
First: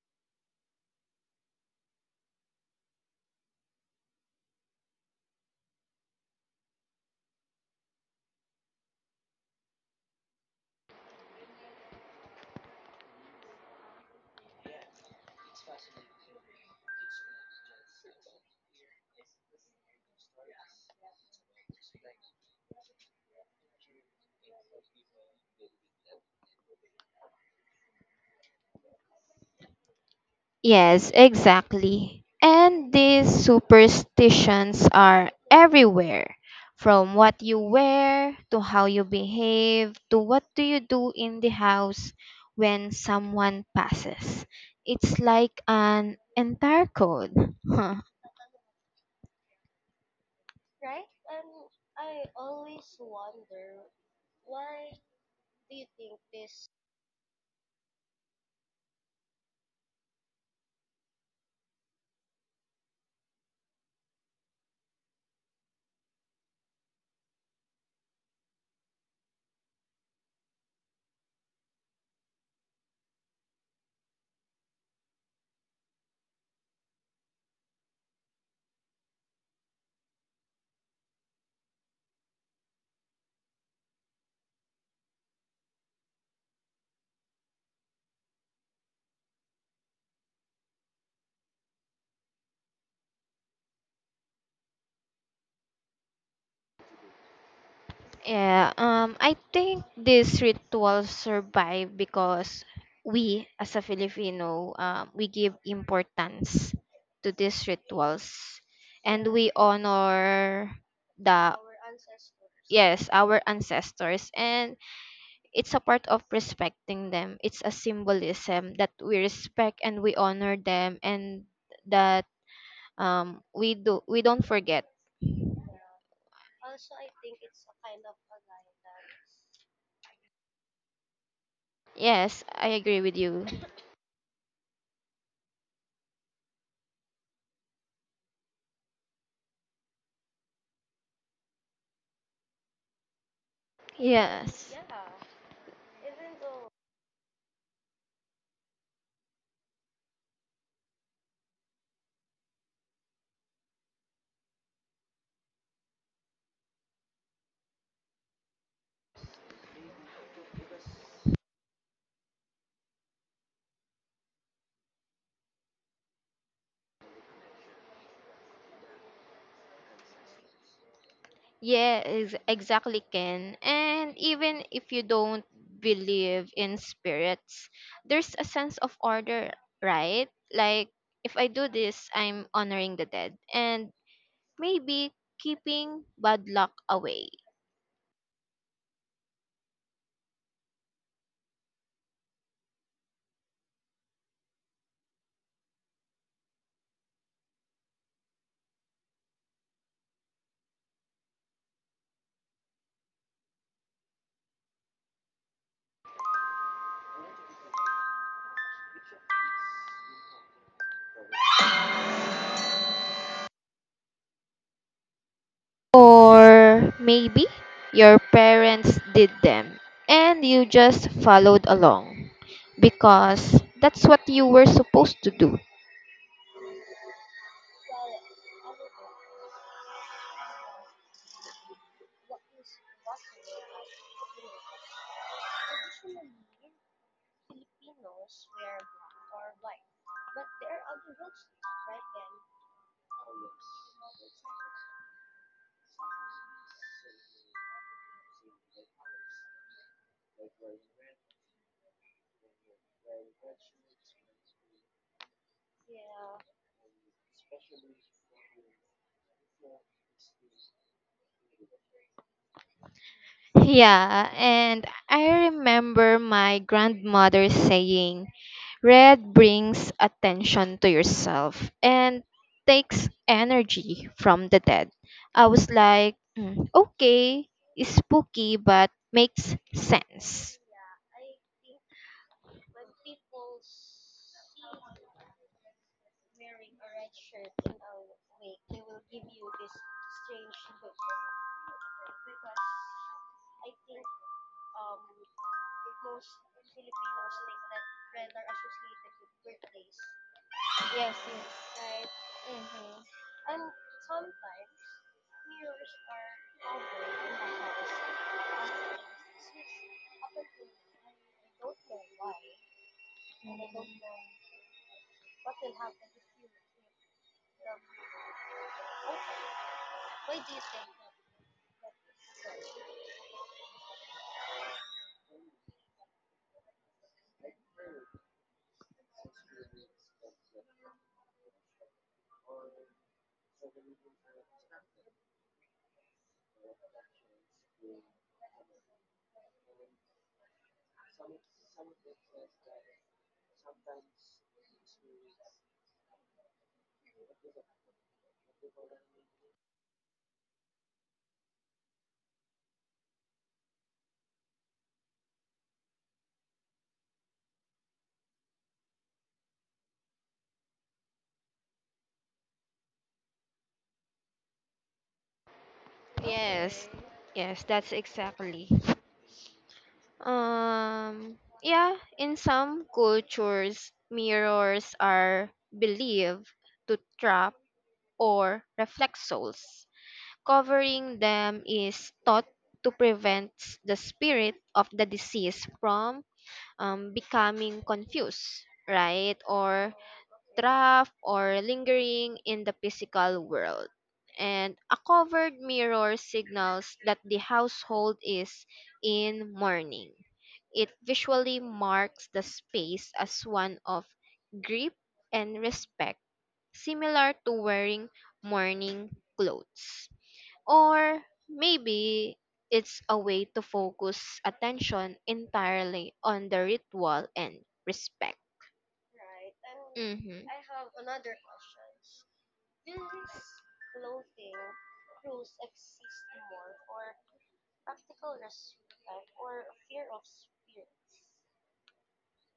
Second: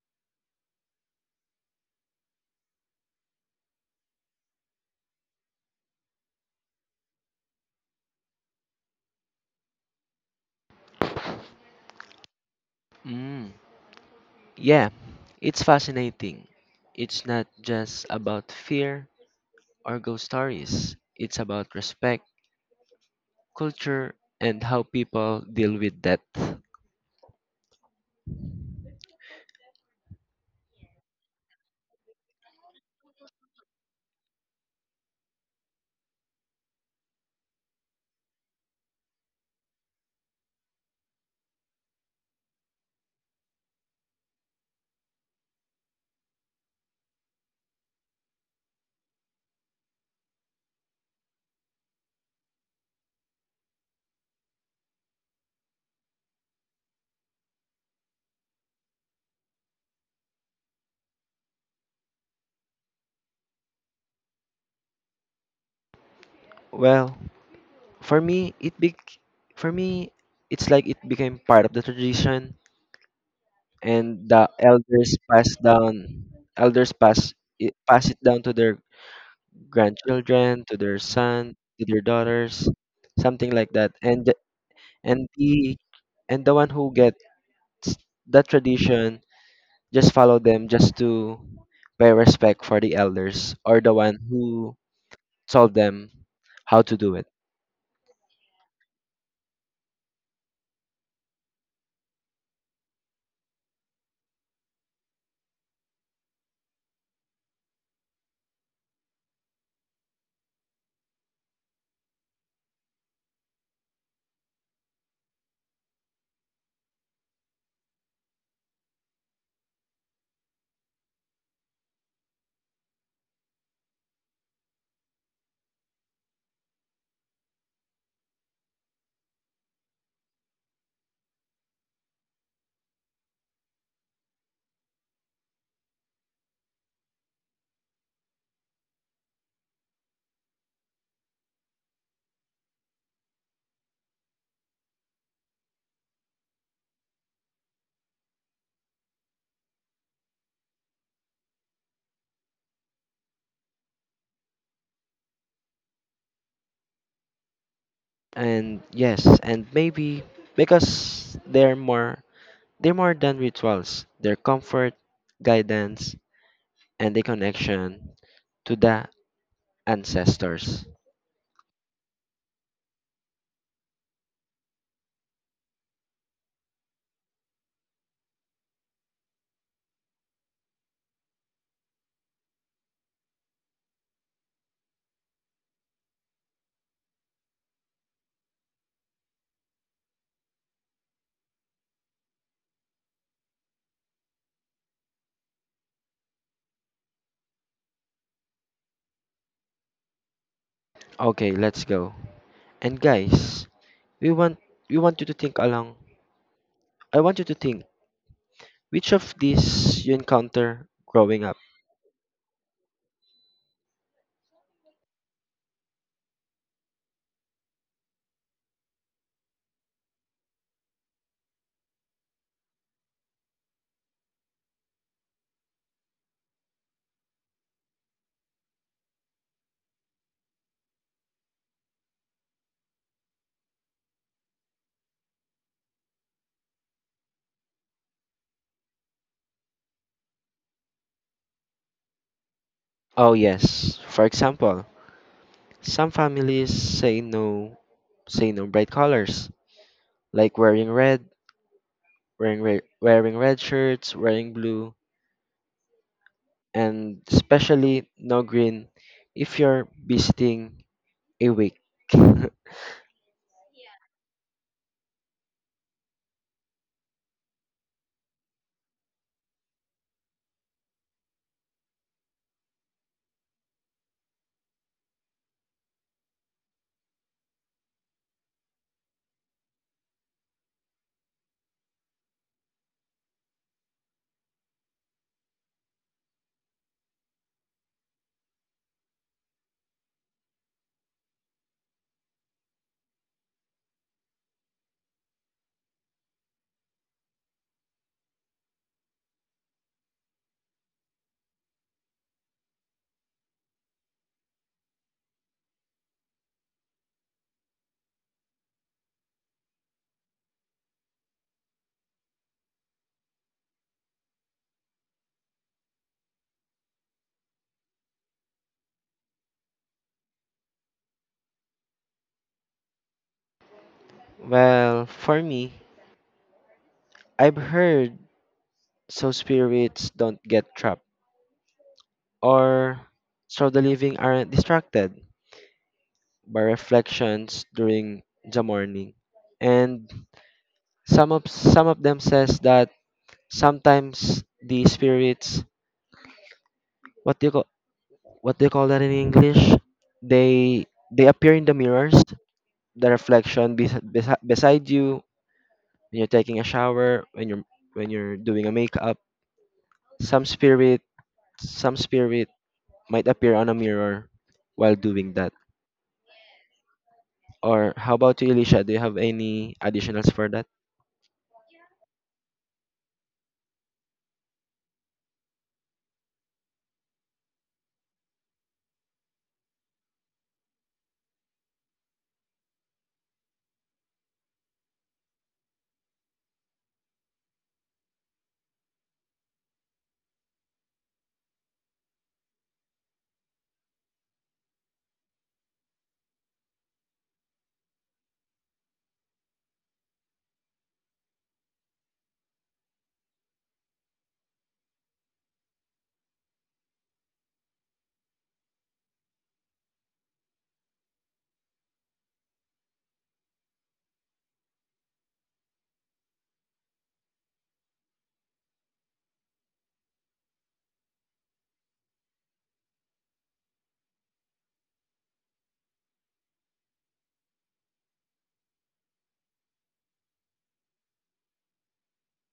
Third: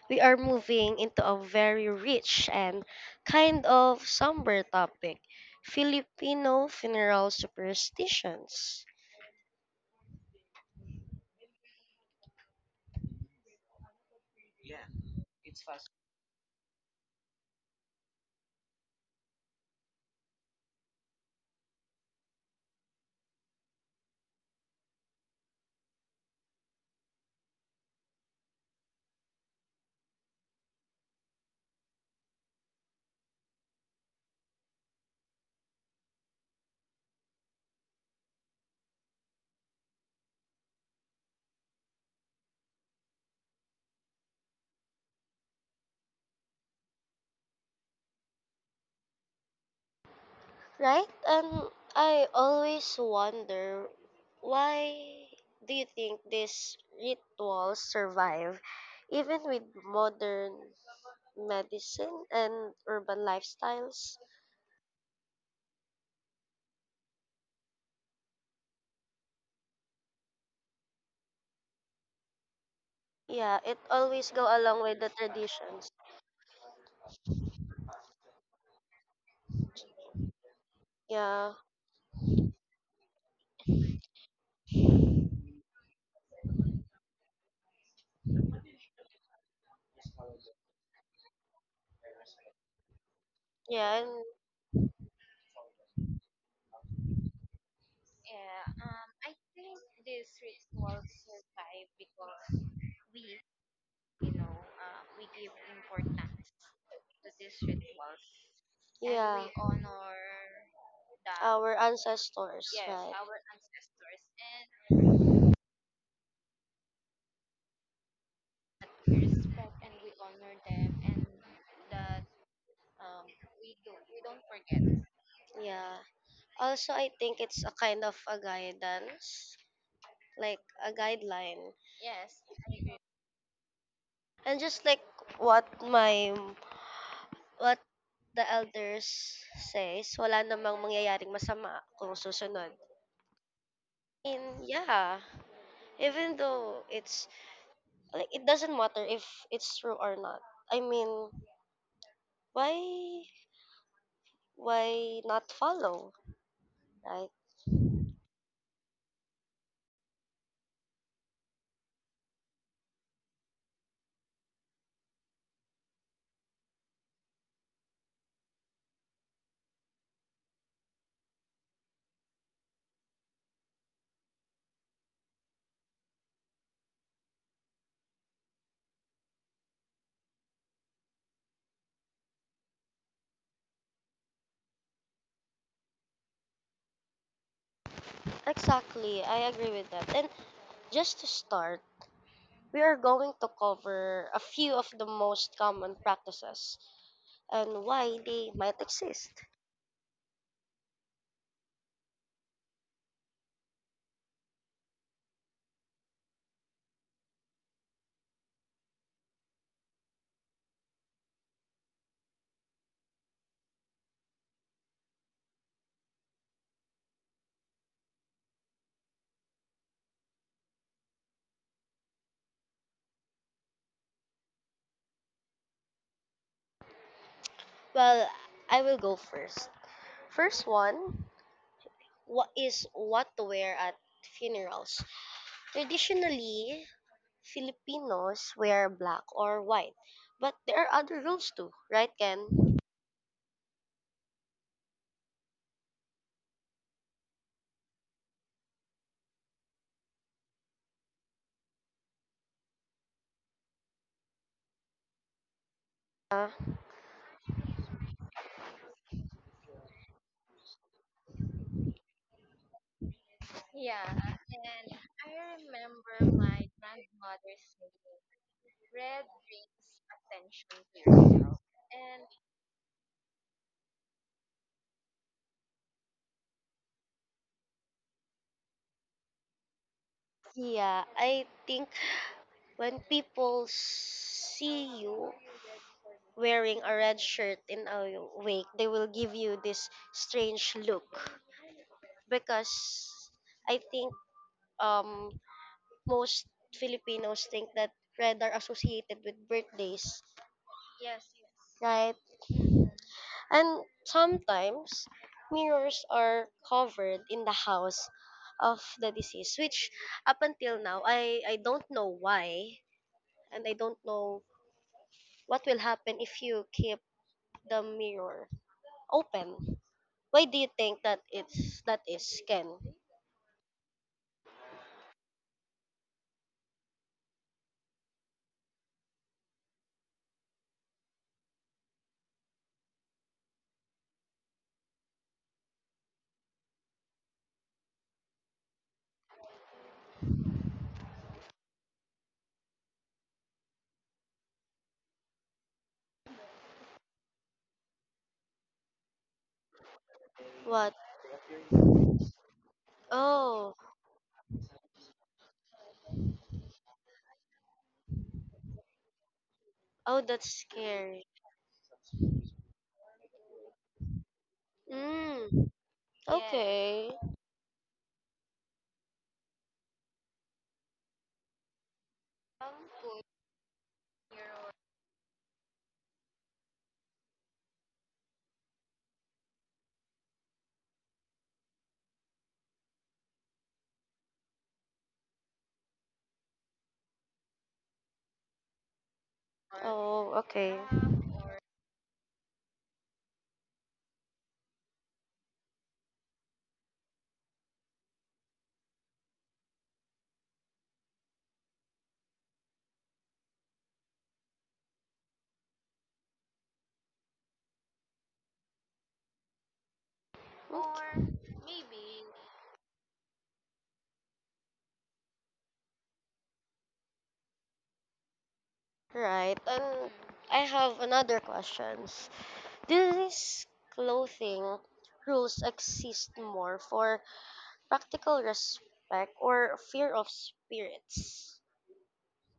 we are moving into a very rich and kind of somber topic Filipino funeral superstitions.
Mm. yeah, it's fascinating. It's not just about fear or ghost stories. It's about respect, culture, and how people deal with death.
Yes, exactly. And these superstitions are everywhere, from what you wear to how you behave to what do you do in the house when someone passes. It's like an entire code.
Right? And I always wonder why do you think these rituals survive even with modern medicine and urban lifestyles?
Well, for me it be, for me it's like it became part of the tradition,
Yeah, it
and
always go
the
along with the
elders pass
traditions.
down, elders pass it down to their grandchildren, to their son,
Yeah.
to their daughters, something like that. And the- and the and the one who gets that tradition just follow them just to pay respect for the elders or the
Yeah,
one
and
who told them how to do it.
Yeah, I think this ritual survive because we, as a Filipino, we give importance to these rituals, and
yeah,
we honor the
our ancestors,
yes
right?
our ancestors, and it's a part of respecting them. It's a symbolism that we respect and we honor them, and that we don't forget.
Yeah. Also, I think it's a kind of a guidance, like a guideline.
Yes, I agree with you.
And just like what my what the elders says, wala namang mangyayaring masama kung susunod. And
Yes.
yeah, even though it's like it doesn't matter if it's true or not. I mean, why why not follow, right?
And yes, and maybe because they're more than rituals, they're comfort, guidance, and a connection to the ancestors.
Yeah, exactly, Ken. And even if you don't believe in spirits, there's a sense of order, right? Like, if I do this, I'm honoring the dead and maybe keeping bad luck away.
Exactly. I agree with that. And just to start, we are going to cover a few of the most common practices and why they might exist.
Okay, let's go. And guys, we want we want you to think along. I want you to think Which of these you encounter growing up.
Or maybe your parents did them and you just followed along because that's what you were supposed to do.
Well, I will go first. First one, what is, what to wear at funerals? Traditionally, Filipinos wear black or white, but there are other rules too, right, Ken?
Oh yes, for example, some families say no bright colors, like wearing red, wearing red shirts, wearing blue,
Uh,
and especially no green if you're visiting a wake.
Yeah, and I remember my grandmother saying, "Red brings attention to yourself and takes energy from the dead." I was like, "Mm, okay, it's spooky, but makes sense."
yeah, I think when people see you wearing a red shirt in a wake, they will give you this strange look because I think um most Filipinos think that red are associated with birthdays,
Yes, yes.
right?
Hmm.
And sometimes mirrors are covered in the house of the deceased, which up until now I don't know why and I don't know what will happen if you keep the mirror open. Why do you think that it's that is, Ken?
Well, for me, I've heard so spirits don't get trapped, or so the living aren't distracted by reflections during the morning. And some of them says that sometimes the spirits, what do you call what do you call that in English? They
What?
appear in the mirrors, the
Oh,
reflection beside you when you're taking a shower, when you're doing a makeup.
oh, that's
Some spirit,
scary.
some spirit might appear on a mirror while doing that.
Mm.
Yes. Okay.
Okay.
Yes, that's
Or how about
exactly.
you, Elisha? Do you have any additionals for that?
Yeah, in some cultures, mirrors are believed to trap or reflexos. Covering them is thought to prevent the spirit of the deceased from becoming confused, right? Or
Oh, okay.
trapped or lingering in the physical world. And a covered mirror signals that the household is in mourning. It visually marks the space as one of grief and respect, similar to wearing morning clothes. Or
Okay.
maybe it's a way to focus attention entirely on the ritual and respect.
Right. And
Mm-hmm.
I have another question. These clothing rules exist more for practical respect or fear of spirits.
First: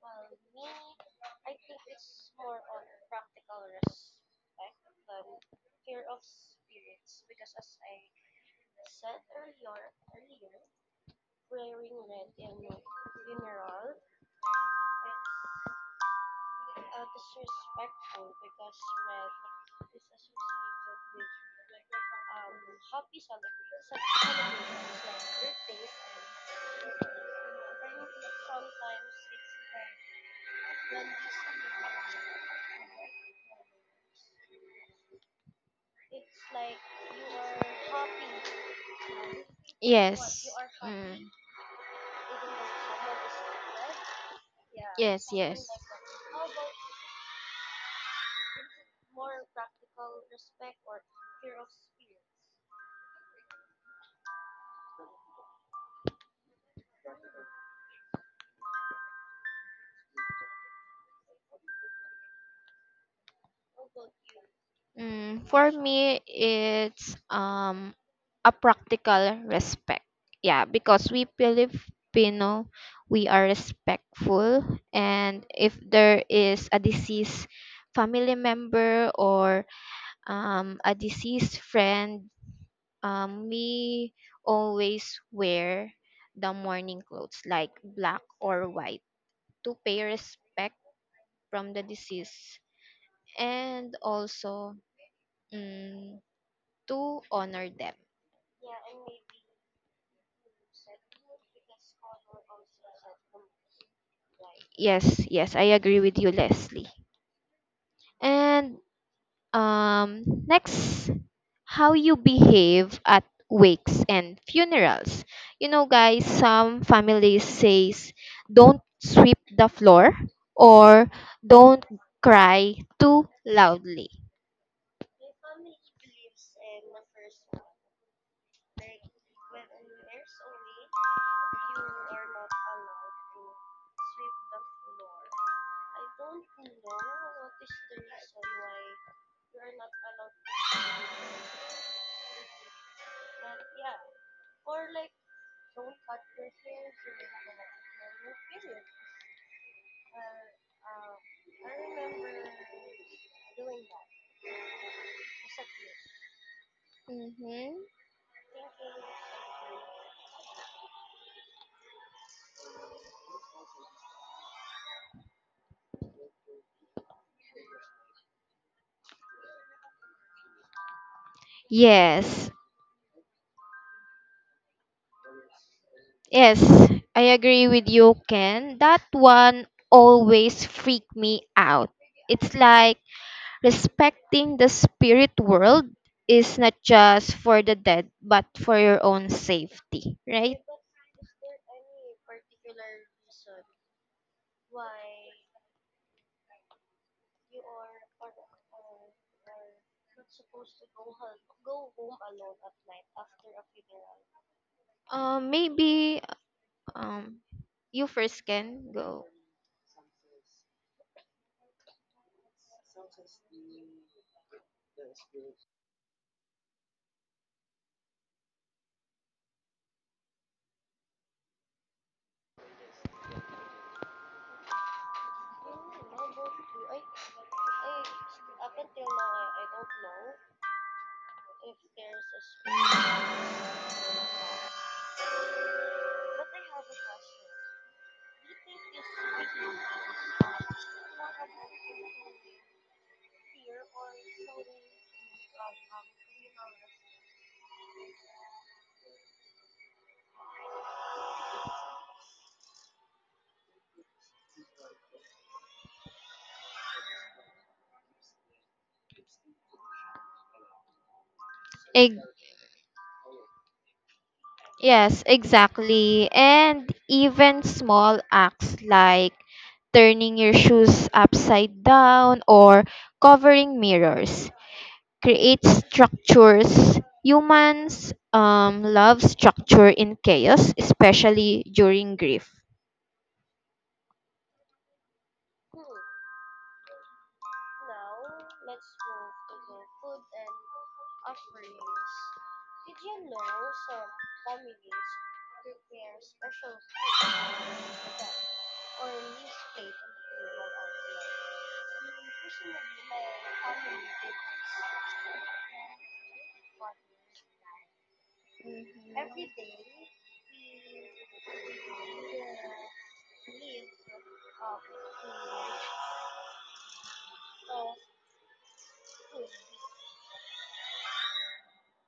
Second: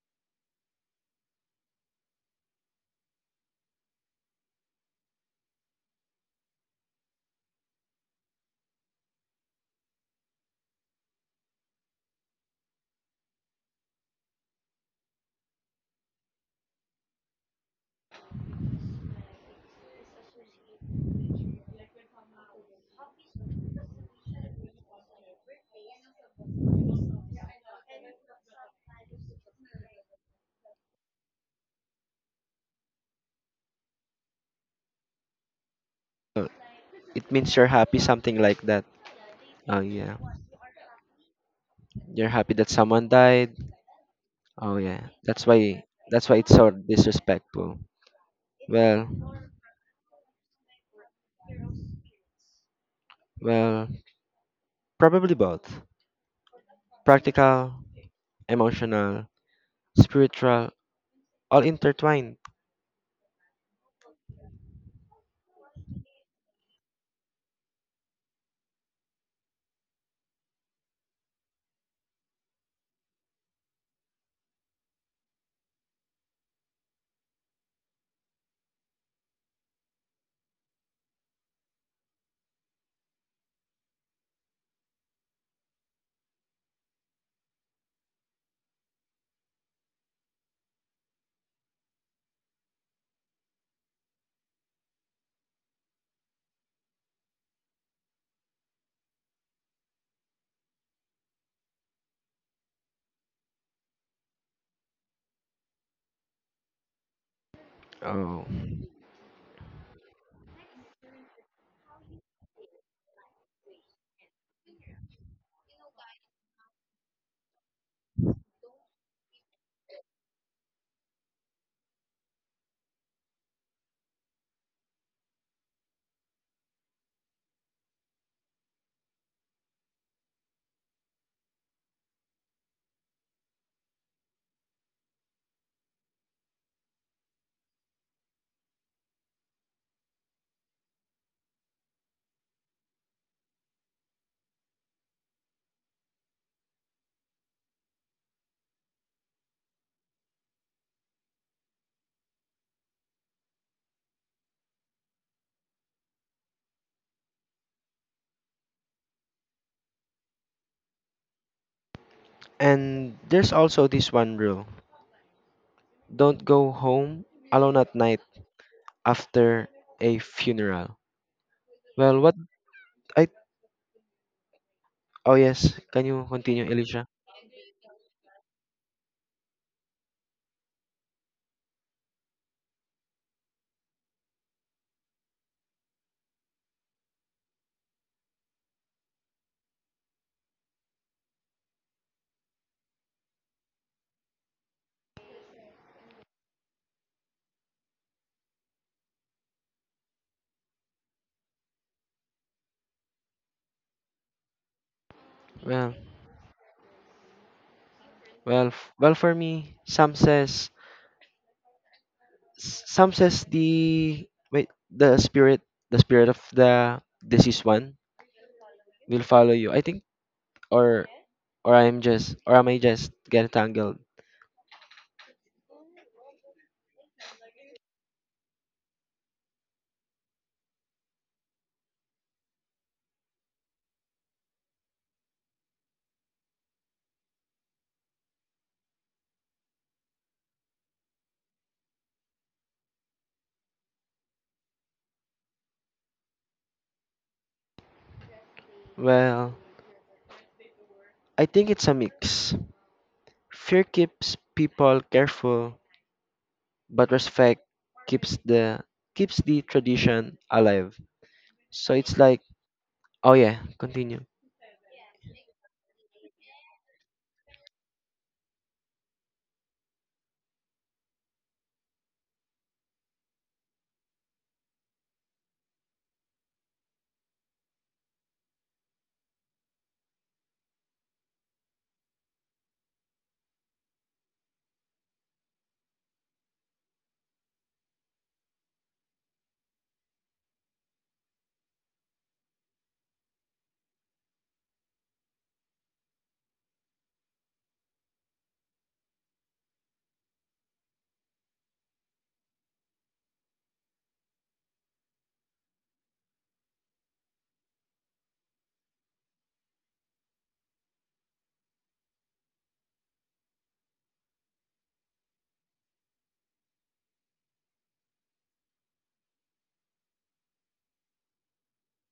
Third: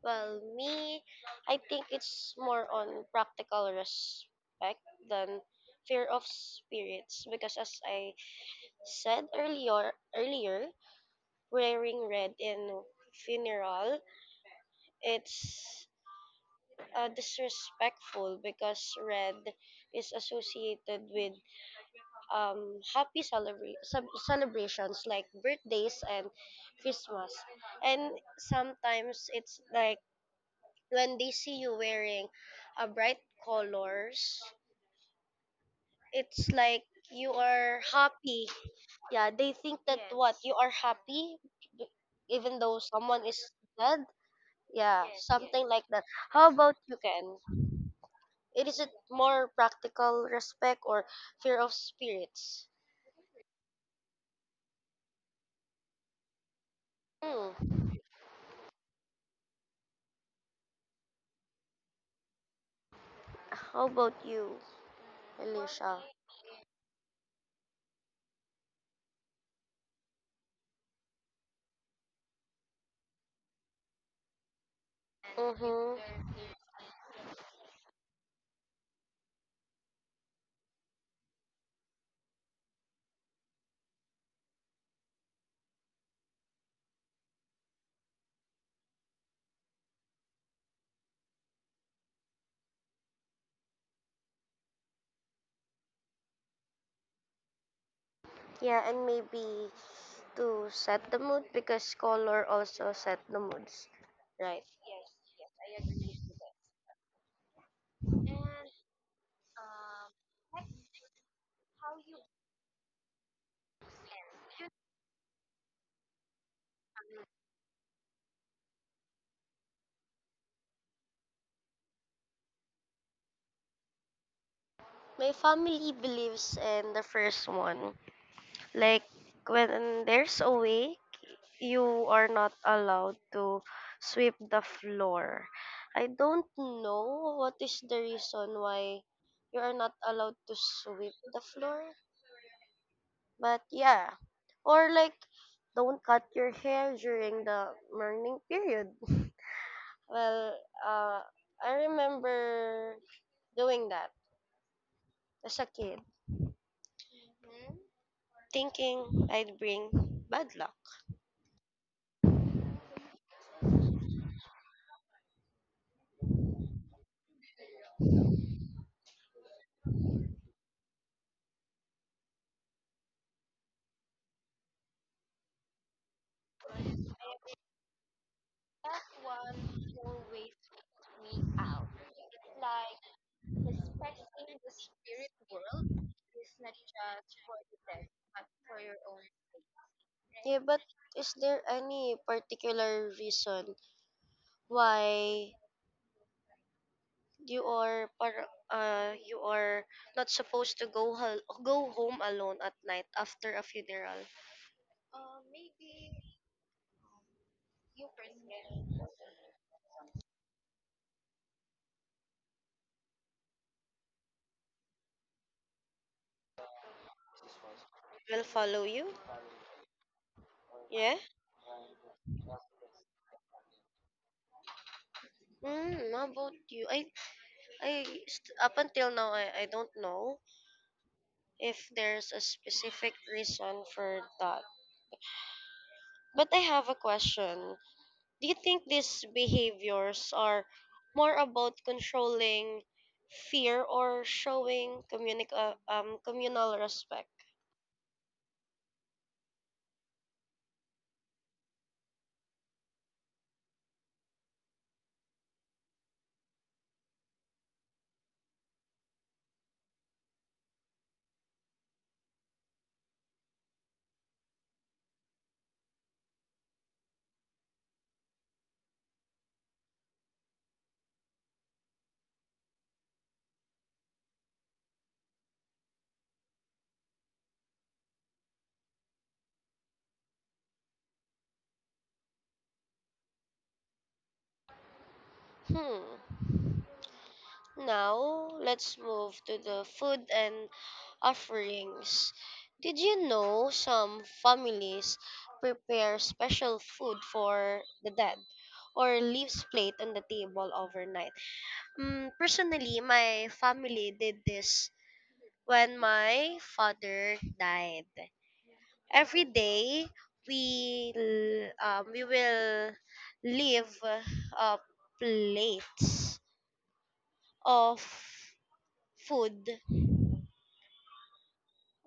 Well, me, I think it's more on practical respect than fear of spirits because as I said earlier, wearing red in funeral it's disrespectful because red is associated with happy celebrations like birthdays and Christmas. And sometimes it's like when they see you wearing a bright colors,
Uh,
it's like
it
you
means you're
are
happy, something
happy.
like that.
Yeah, they think
Oh
that
yeah,
what Yes.
Yes.
you are
Mm.
happy, b-
you're happy
even
that
though
someone
someone is
died.
dead.
Oh yeah,
Yeah, Yes.
Yes,
that's
something
yes.
why
like that. How
it's so
about you, Ken?
disrespectful.
It is it
Well,
more practical respect or fear of spirits?
well, probably both. Practical,
Hmm.
emotional, spiritual, all intertwined.
How about you,
Mm, for
Alicia?
me, it's a practical respect. Yeah, because we Filipino, we are respectful, and if
Mm-hmm.
there is a deceased family member or a deceased friend, we always wear the mourning clothes like black or white to pay respect from the deceased, and also, mm, to honor them.
Yeah, and maybe to set the mood because color also set the moods, right?
Yes, yes, I agree with you, Leslie.
Oh.
And next, how you behave at wakes and funerals. You know, guys, some families says don't sweep the floor or don't cry too loudly.
My family believes in the first one. Like when there's a way, you are not allowed to sweep the floor. I don't know what is the reason why you are not allowed to sweep the floor, but yeah. Or like don't cut your hair during the morning period. Well, uh, I remember doing that as a kid,
Mm-hmm.
thinking I'd bring bad luck.
And there's also this one rule: don't go home alone at night after a funeral. Well, what
Yes,
I. Oh, yes. Can you
yes,
continue, Alicia?
I agree with you, Ken. That one always freak me out. It's like, respecting the spirit world is not just for the dead, but for your own safety, right?
Yeah, but is there any particular reason why you are you are not supposed to go home alone at night after a funeral?
Uh,
Well,
maybe um, you first can go.
for me, some says. Some says the. Wait, the spirit. The spirit of the deceased one
Will follow you?
will follow you. I think. Or.
Yeah.
Or I'm just. Or am I just getting tangled?
Hmm. How about you? Up until now I don't know if there's a specific reason for that. But I have a question. Do you think these behaviors are more about controlling fear or showing communal respect?
Well. I think it's a mix. Fear keeps people careful, but respect keeps the tradition alive. So it's
Eg-
like, oh yeah, continue.
yes, exactly. And even small acts like turning your shoes upside down or covering mirrors create structures. Humans love structure in chaos, especially during grief.
Hmm. Now, let's move to the food and offerings. Did you know some families prepare special food for the dead or leaves plate on the table overnight? Personally, my family did this when my father died. Every day we will leave plates of food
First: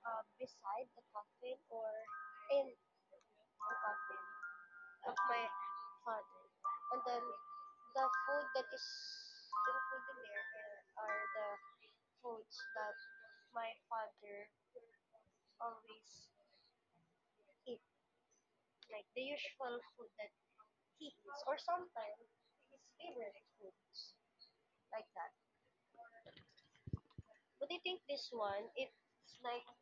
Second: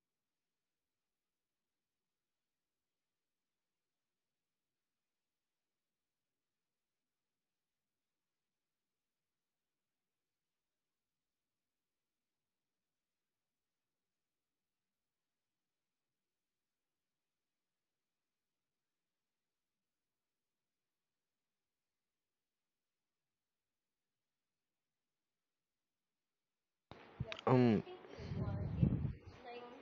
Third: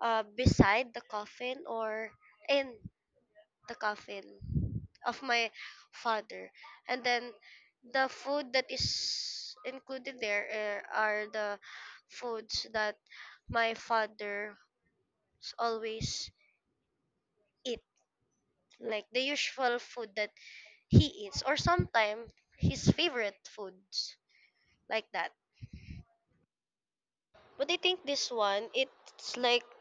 beside the coffin or in the coffin of my father, and then the food that is included there are the foods that my father always eat, like the usual food that he eats, or sometimes his favorite foods like that. But I
Um,
think this one, it's like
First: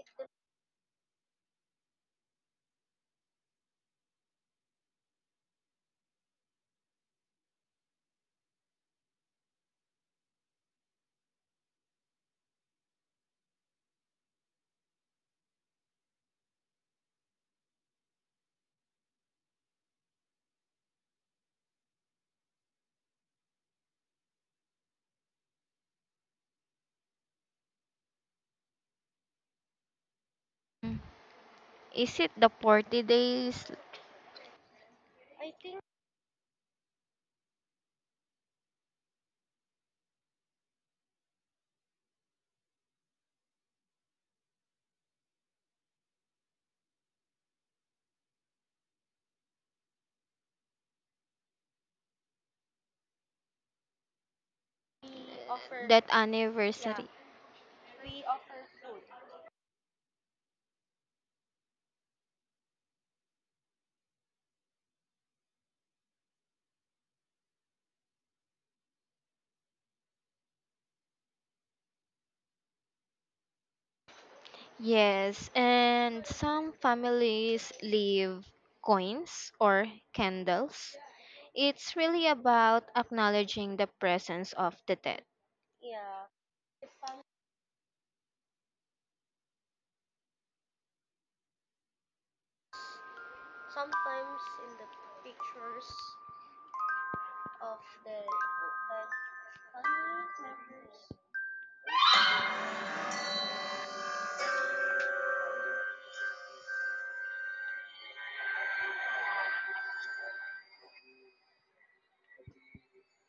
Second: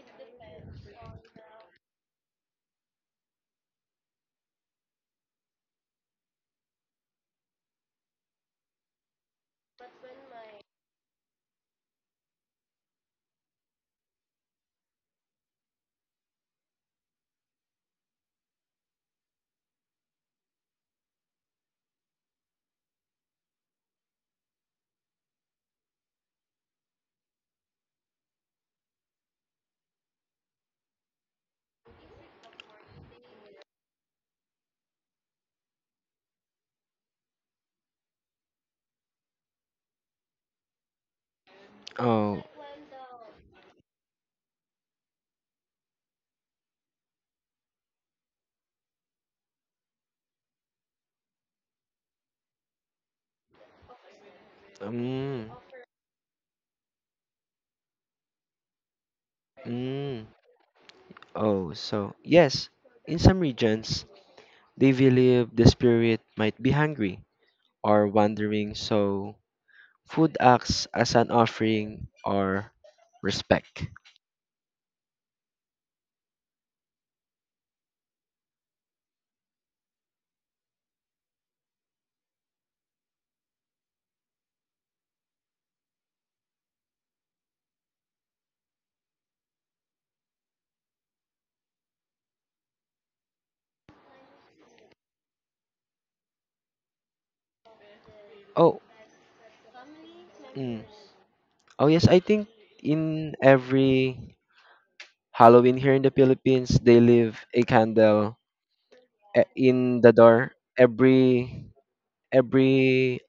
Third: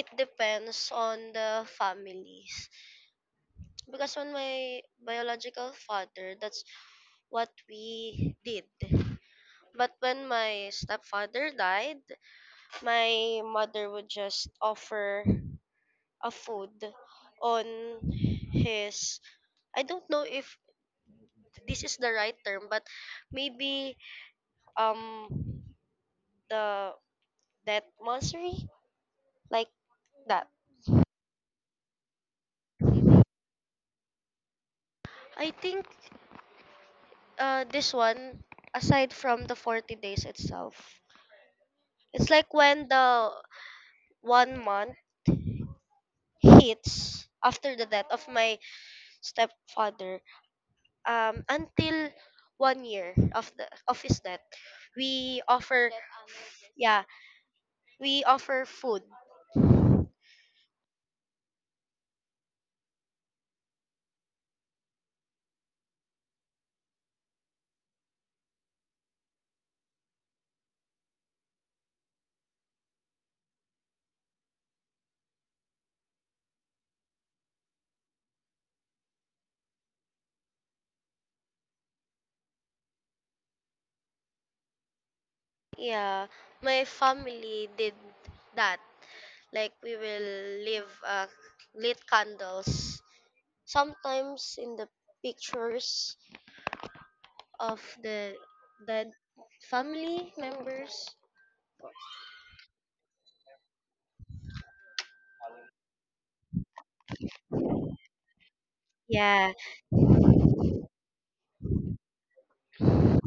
it depends on the families, because on my biological father that's what we did, but when my stepfather died my mother would just offer a food on his, I don't know if this is the right term but maybe um the death monastery like that.
Mm. Is it the 40 days,
I think this one aside from the 40 days itself. It's
oh,
like when the 1 month hits after the death of my stepfather, until 1 year of the of his death we
um,
offer.
that
Yeah,
anniversary?
we offer food.
mm, oh, so yes, in some regions they believe the spirit might be hungry or wandering, so food acts as an offering or respect.
Yes, and some families leave coins or candles. It's really about acknowledging the presence of the dead.
Yeah, my family did that. Like we will leave lit candles. Sometimes in the pictures of the
Oh,
dead family
mm.
members.
Oh yes, I think in every Halloween here in the Philippines, they leave a candle
Yeah,
in the door. Every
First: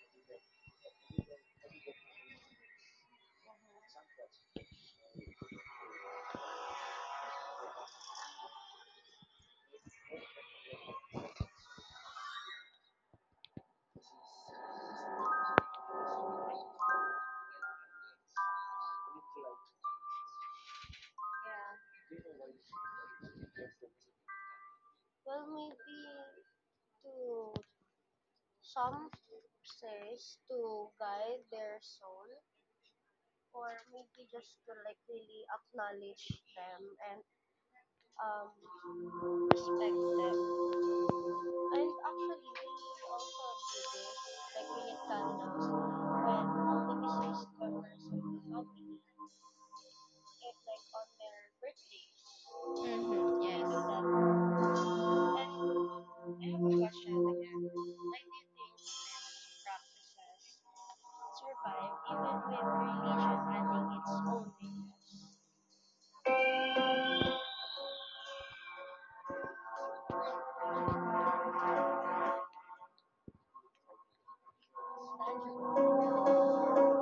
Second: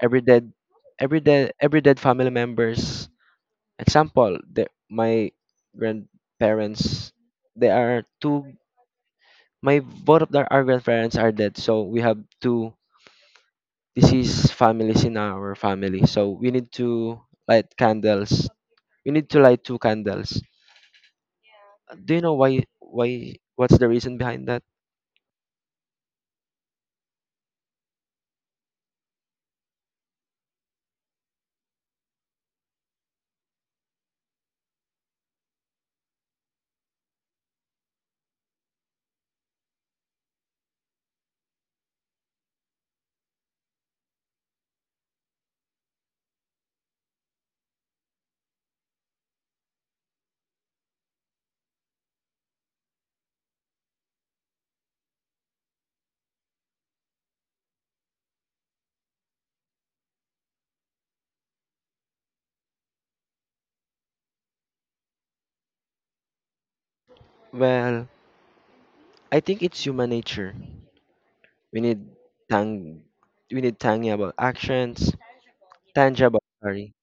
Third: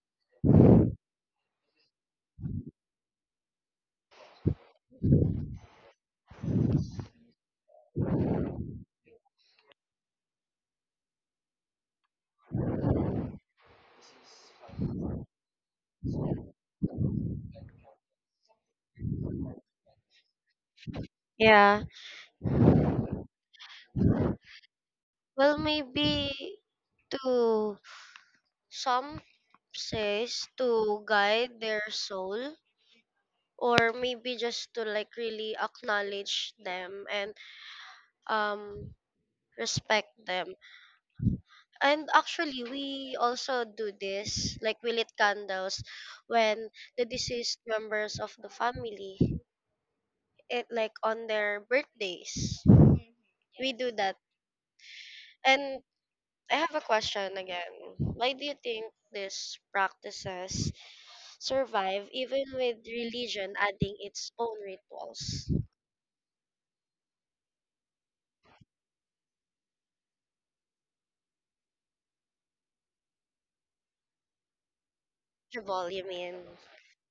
every dead every dead family members. Example, my grandparents, they are two. My both of their our grandparents are dead, so we have two this is families in our family, so we need to light candles light two candles.
yeah.
Do you know why what's the reason behind that?
Well, maybe to some, says to guide their soul, or maybe just to like really acknowledge them and um respect them. And actually we also do this, like we lit candles when the deceased members of the family, it like on their birthdays
Mhm,
we do that.
yes.
And I have a question again: why do you think these practices survive even with religion adding its own rituals?
Well, I think it's human nature. We need tang tangible actions,
Jabal, you mean.
tangible sorry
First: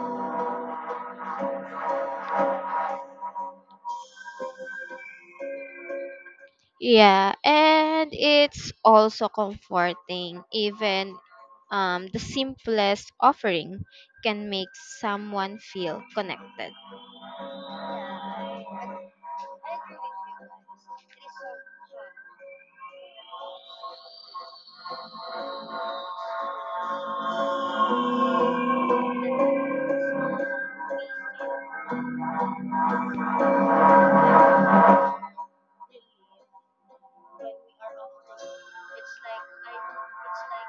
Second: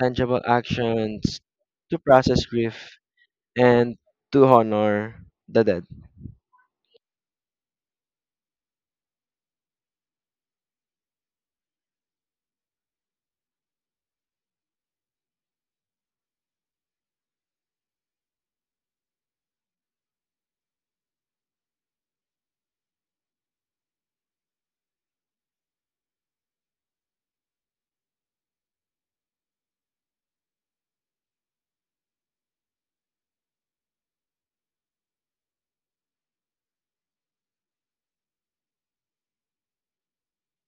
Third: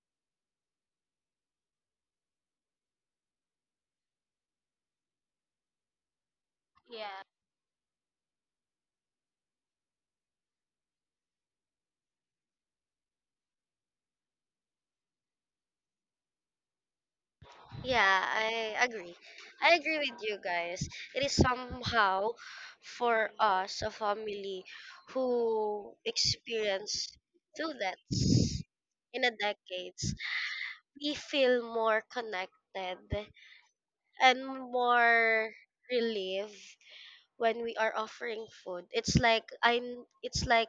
tangible actions to process grief and to honor the dead.
Yeah, and it's also comforting. Even the simplest offering can make someone feel connected.
Yeah, I agree. I agree with you guys. It is somehow for us, a family who experienced two deaths in a decades, we feel more connected and more relieved when we are offering food. It's like I'm it's like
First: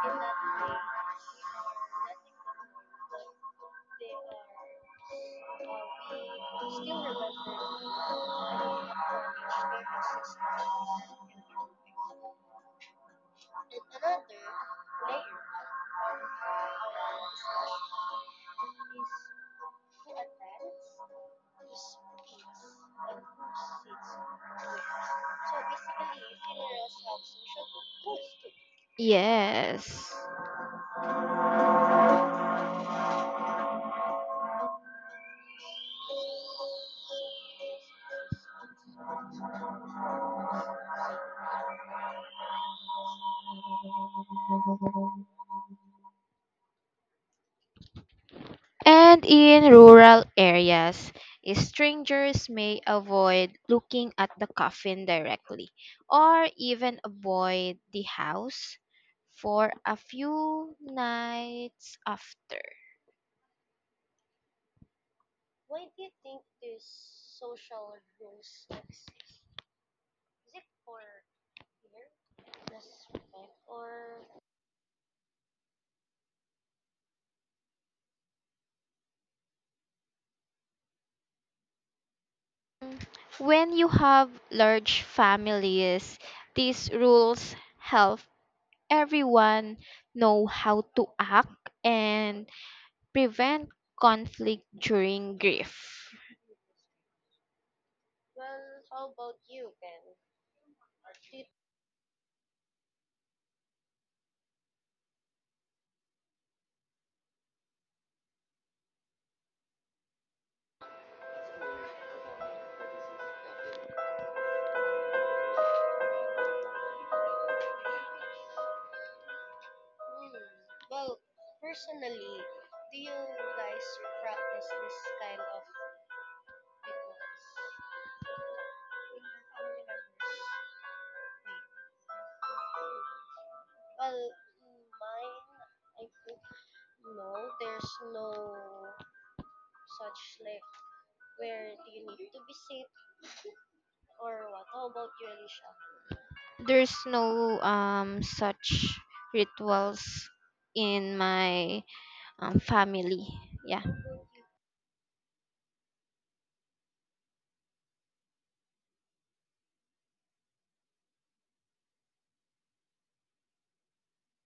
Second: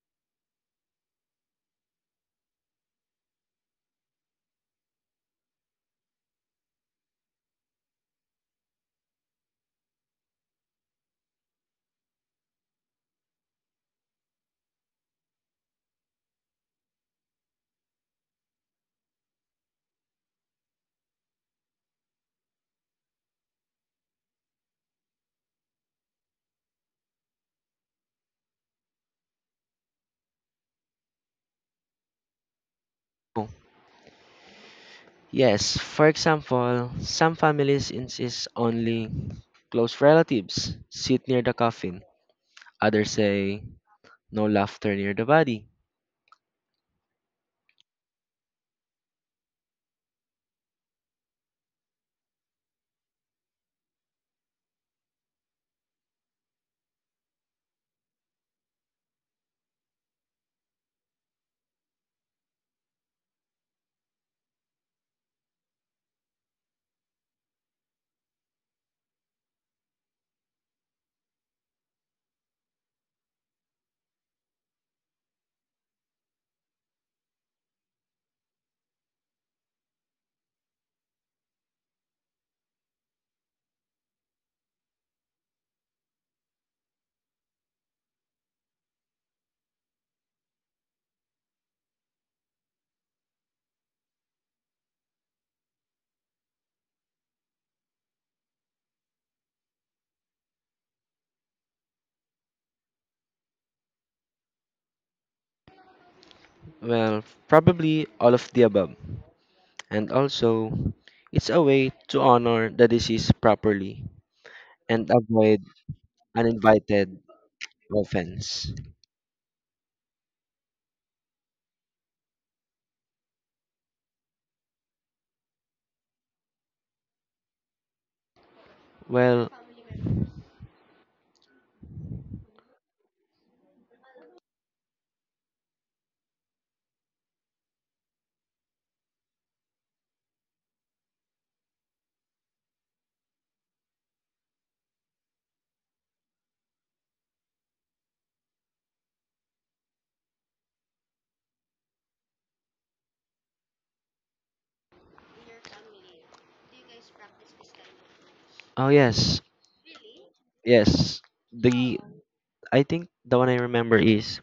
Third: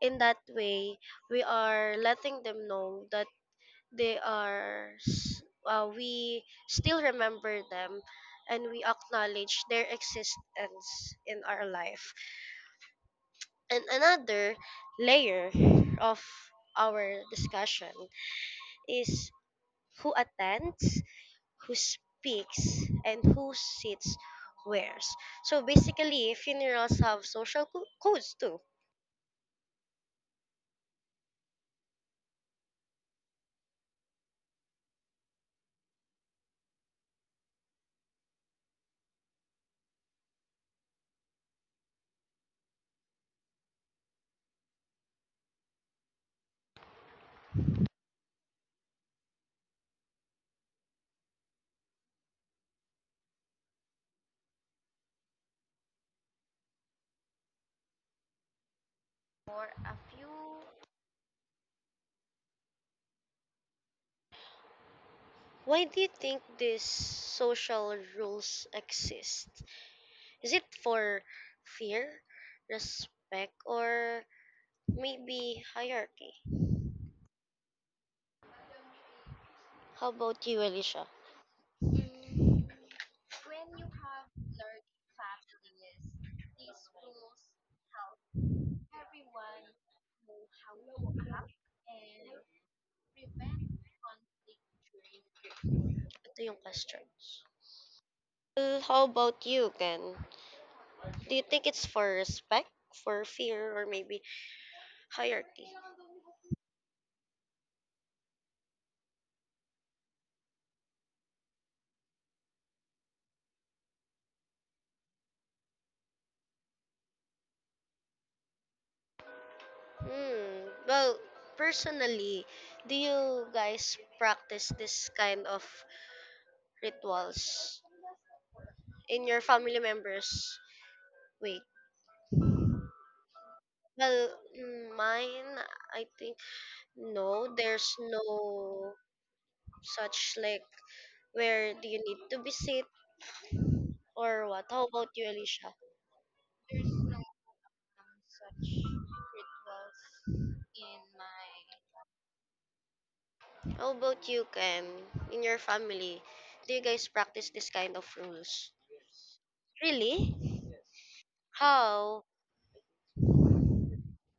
in that way we are letting them know that we still remember them and we acknowledge their existence in our life. And another layer of our discussion is who attends, who speaks, and who sits where. So basically funerals have codes too.
Yes.
Oh, yes, for example, some families insist only close relatives sit near the coffin. Others say, no laughter near the body.
And in rural areas, strangers may avoid looking at the coffin directly or even avoid the house for a few nights after.
Why do you think these social rules exist? Is it for fear, respect, or maybe hierarchy? How about you, Alicia?
Mm, When you have large families, these rules help everyone know how to act and prevent conflict during grief.
Ito yung questions. Well, how about you, Ken? Do you think it's for respect, for fear, or maybe hierarchy?
Well, probably all of the above. And also, it's a way to honor the deceased properly and avoid uninvited offense.
Hmm. Well, personally, do you guys practice this kind of rituals in your
Well,
family members? Wait. Well, mine, I think no. There's no such like where do you need to visit or what? How about you, Alicia?
There's no such rituals in my family. Yeah.
How about you, Ken? In your family, do you guys practice this kind of rules?
oh yes,
Really?
yes. The
How?
I think the one I remember is,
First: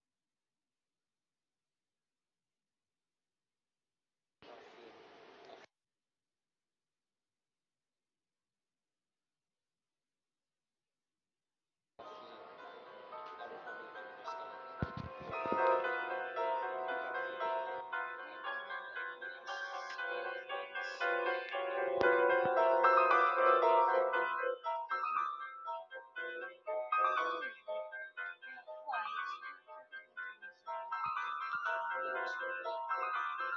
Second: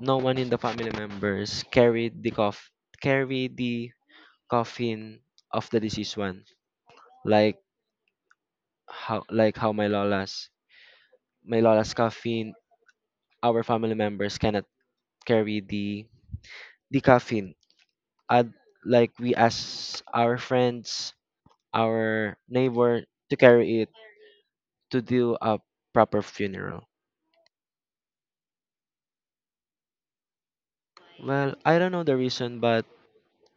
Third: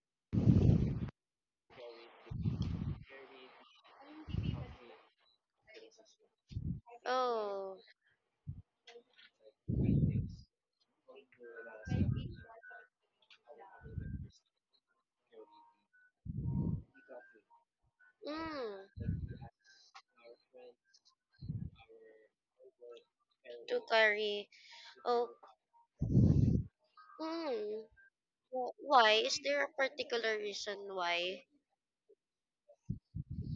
no one in the family members carried the coffin of the deceased one. Like
Oh,
how my lola's, coffin, our family members cannot carry the coffin. And
mm,
like we ask our friends, our neighbor to
to
carry it,
carry.
to
Oh,
do a proper funeral.
mm, why? Is there a particular reason why?
Well, I don't know the reason, but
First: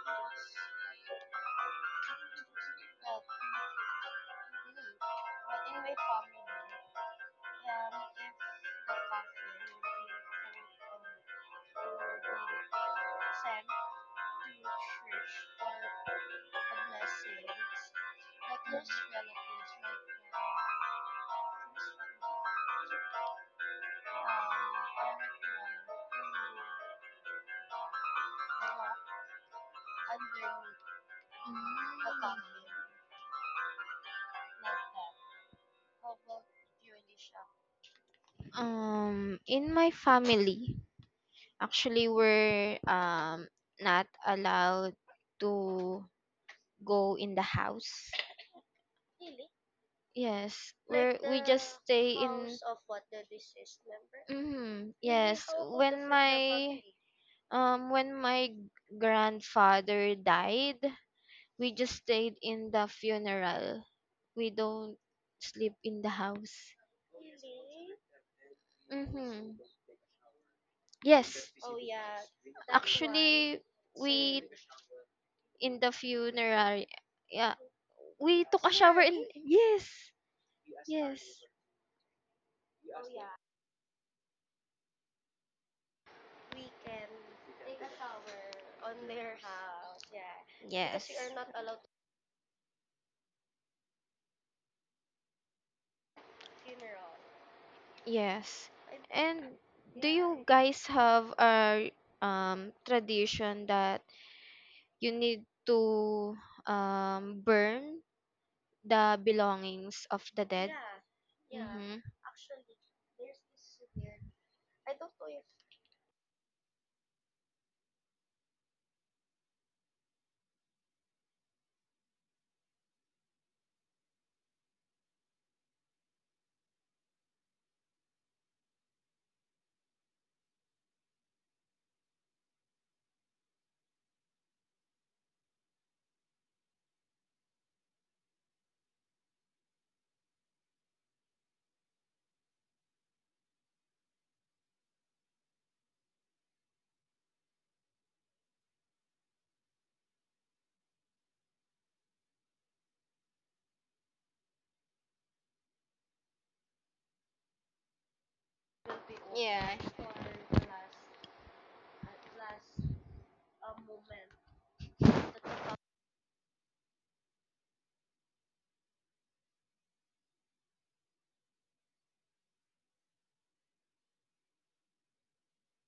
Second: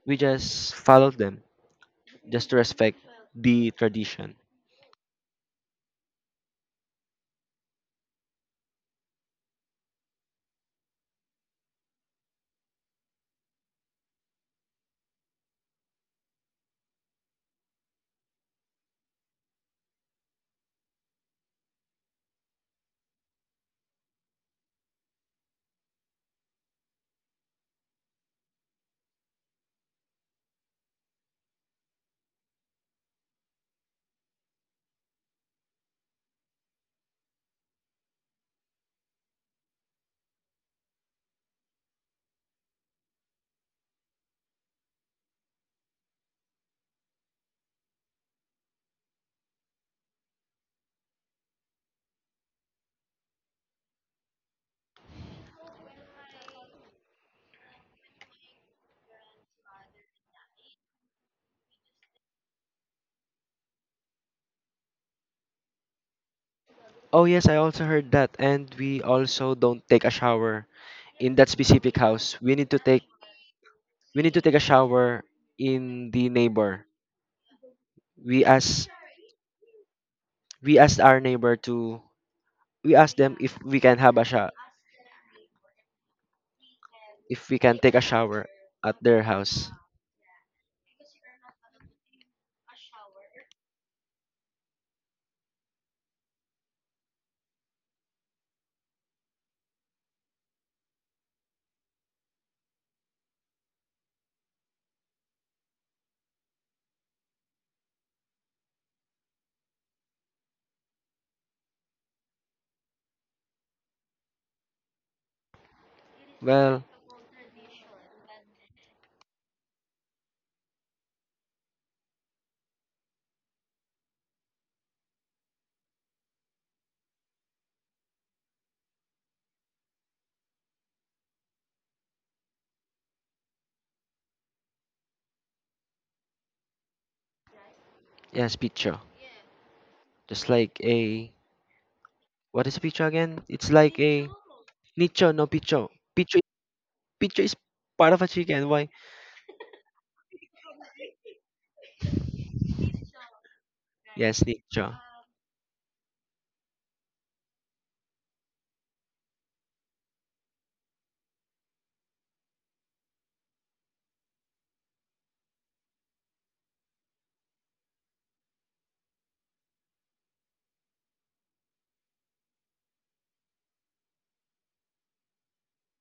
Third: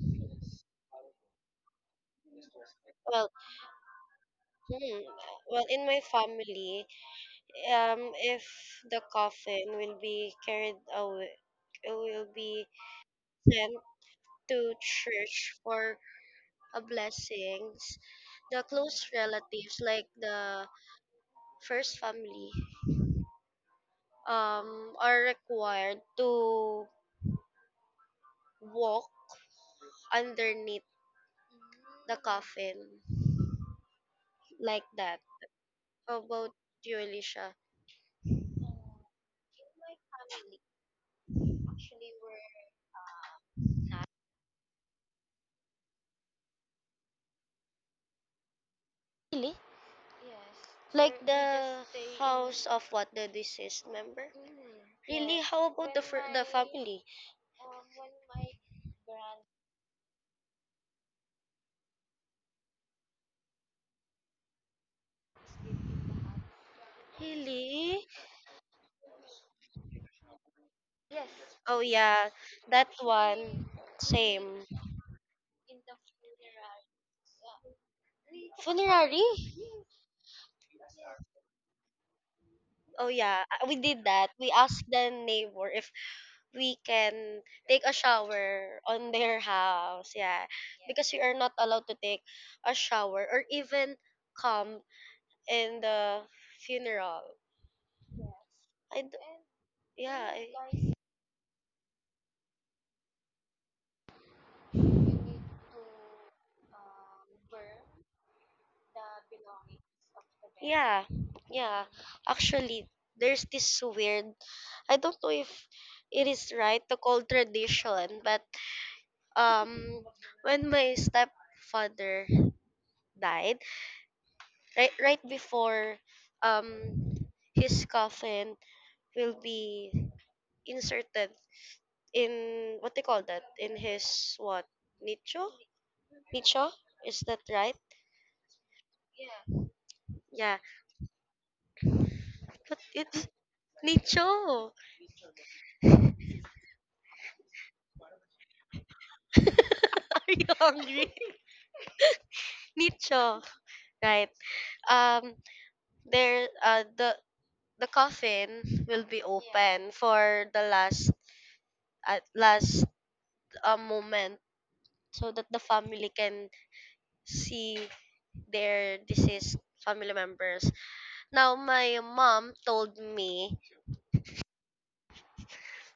we just followed them just to respect
Well,
the tradition.
hmm, well, in my family, if the coffin will be carried away, it will be sent to church for a blessings, the close relatives like the first family are required to walk underneath the coffin like that. How about you, Alicia?
In my family, actually, we're not allowed to go in the house.
Really?
Yes, where
Like
we just
the
stay
just
in.
house of what, the deceased
Mm-hmm.
member?
Mm. Really?
Really?
Yes,
How about
when
the
my
family?
when my grandfather died, we just stayed in the funeral. We don't sleep in the house.
Oh yes, I also
Really?
heard that. And we also
Mm-hmm.
don't take a shower in that
Yes,
Oh
specific
yeah,
house. We need to
that
take
actually
one.
same. We same.
a
Same.
shower
In the
in the neighbor.
funeral. Yeah,
We
we took a
ask
shower in
Funerary?
in? Yes.
we asked our
Yes.
neighbor to, we
Oh
asked them
yeah,
if
we
we can
did
have a
that. We
shower,
asked the neighbor if we can
if we can
take
take
a
a shower
shower
at
on
their
their
house.
house. Yeah, because
Yes.
we are not allowed to take a shower or even come in the funeral.
Yes.
I d-
And do
yeah,
you guys have a tradition that you need to burn the belongings of the dead?
yeah, yeah.
Mm-hmm.
Actually, there's this weird. I don't know if it is
Well,
right to call tradition, but um, when my stepfather died. Right right before um his coffin will be inserted in what they call that in his what, nicho, nicho, is that right?
yes, picho. Just
Yeah,
like a What is
but
picho
it's
again? It's like a
nicho.
nicho, no picho. Picho, picho is part of a chicken. Why?
Are you hungry? Nicho, right.
Yes, nicho.
um there, the coffin will be
Yeah.
open for the last, at last, moment so that the family can see their deceased family members. Now my mom told me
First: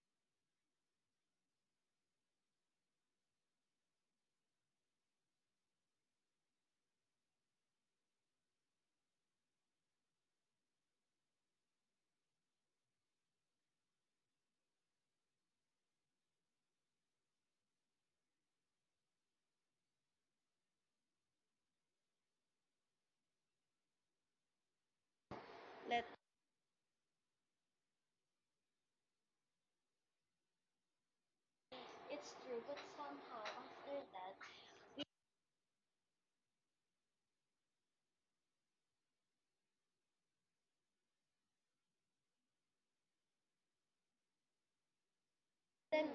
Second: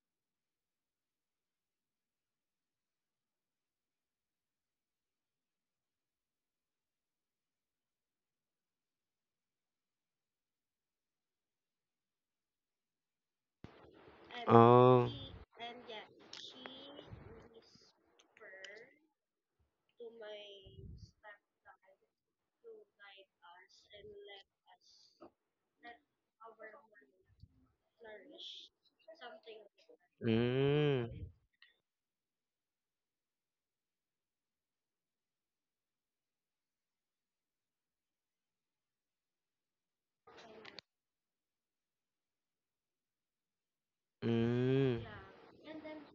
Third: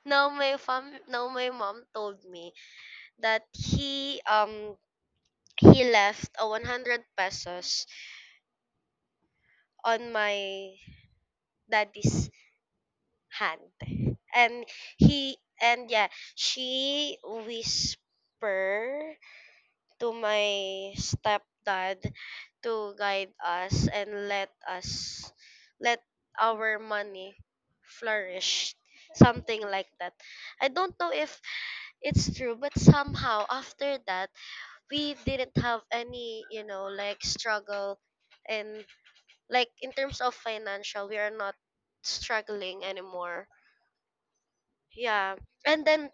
now my mom told me that he left a 100 pesos on my daddy's hand. And
Oh.
he and yeah, she whisper to my stepdad to guide us and let our money flourish, something like that. I don't
Mm,
know if it's true but somehow after that we didn't have any, you know, like struggle, and like in terms of financial we are not struggling anymore.
mm,
Yeah. And then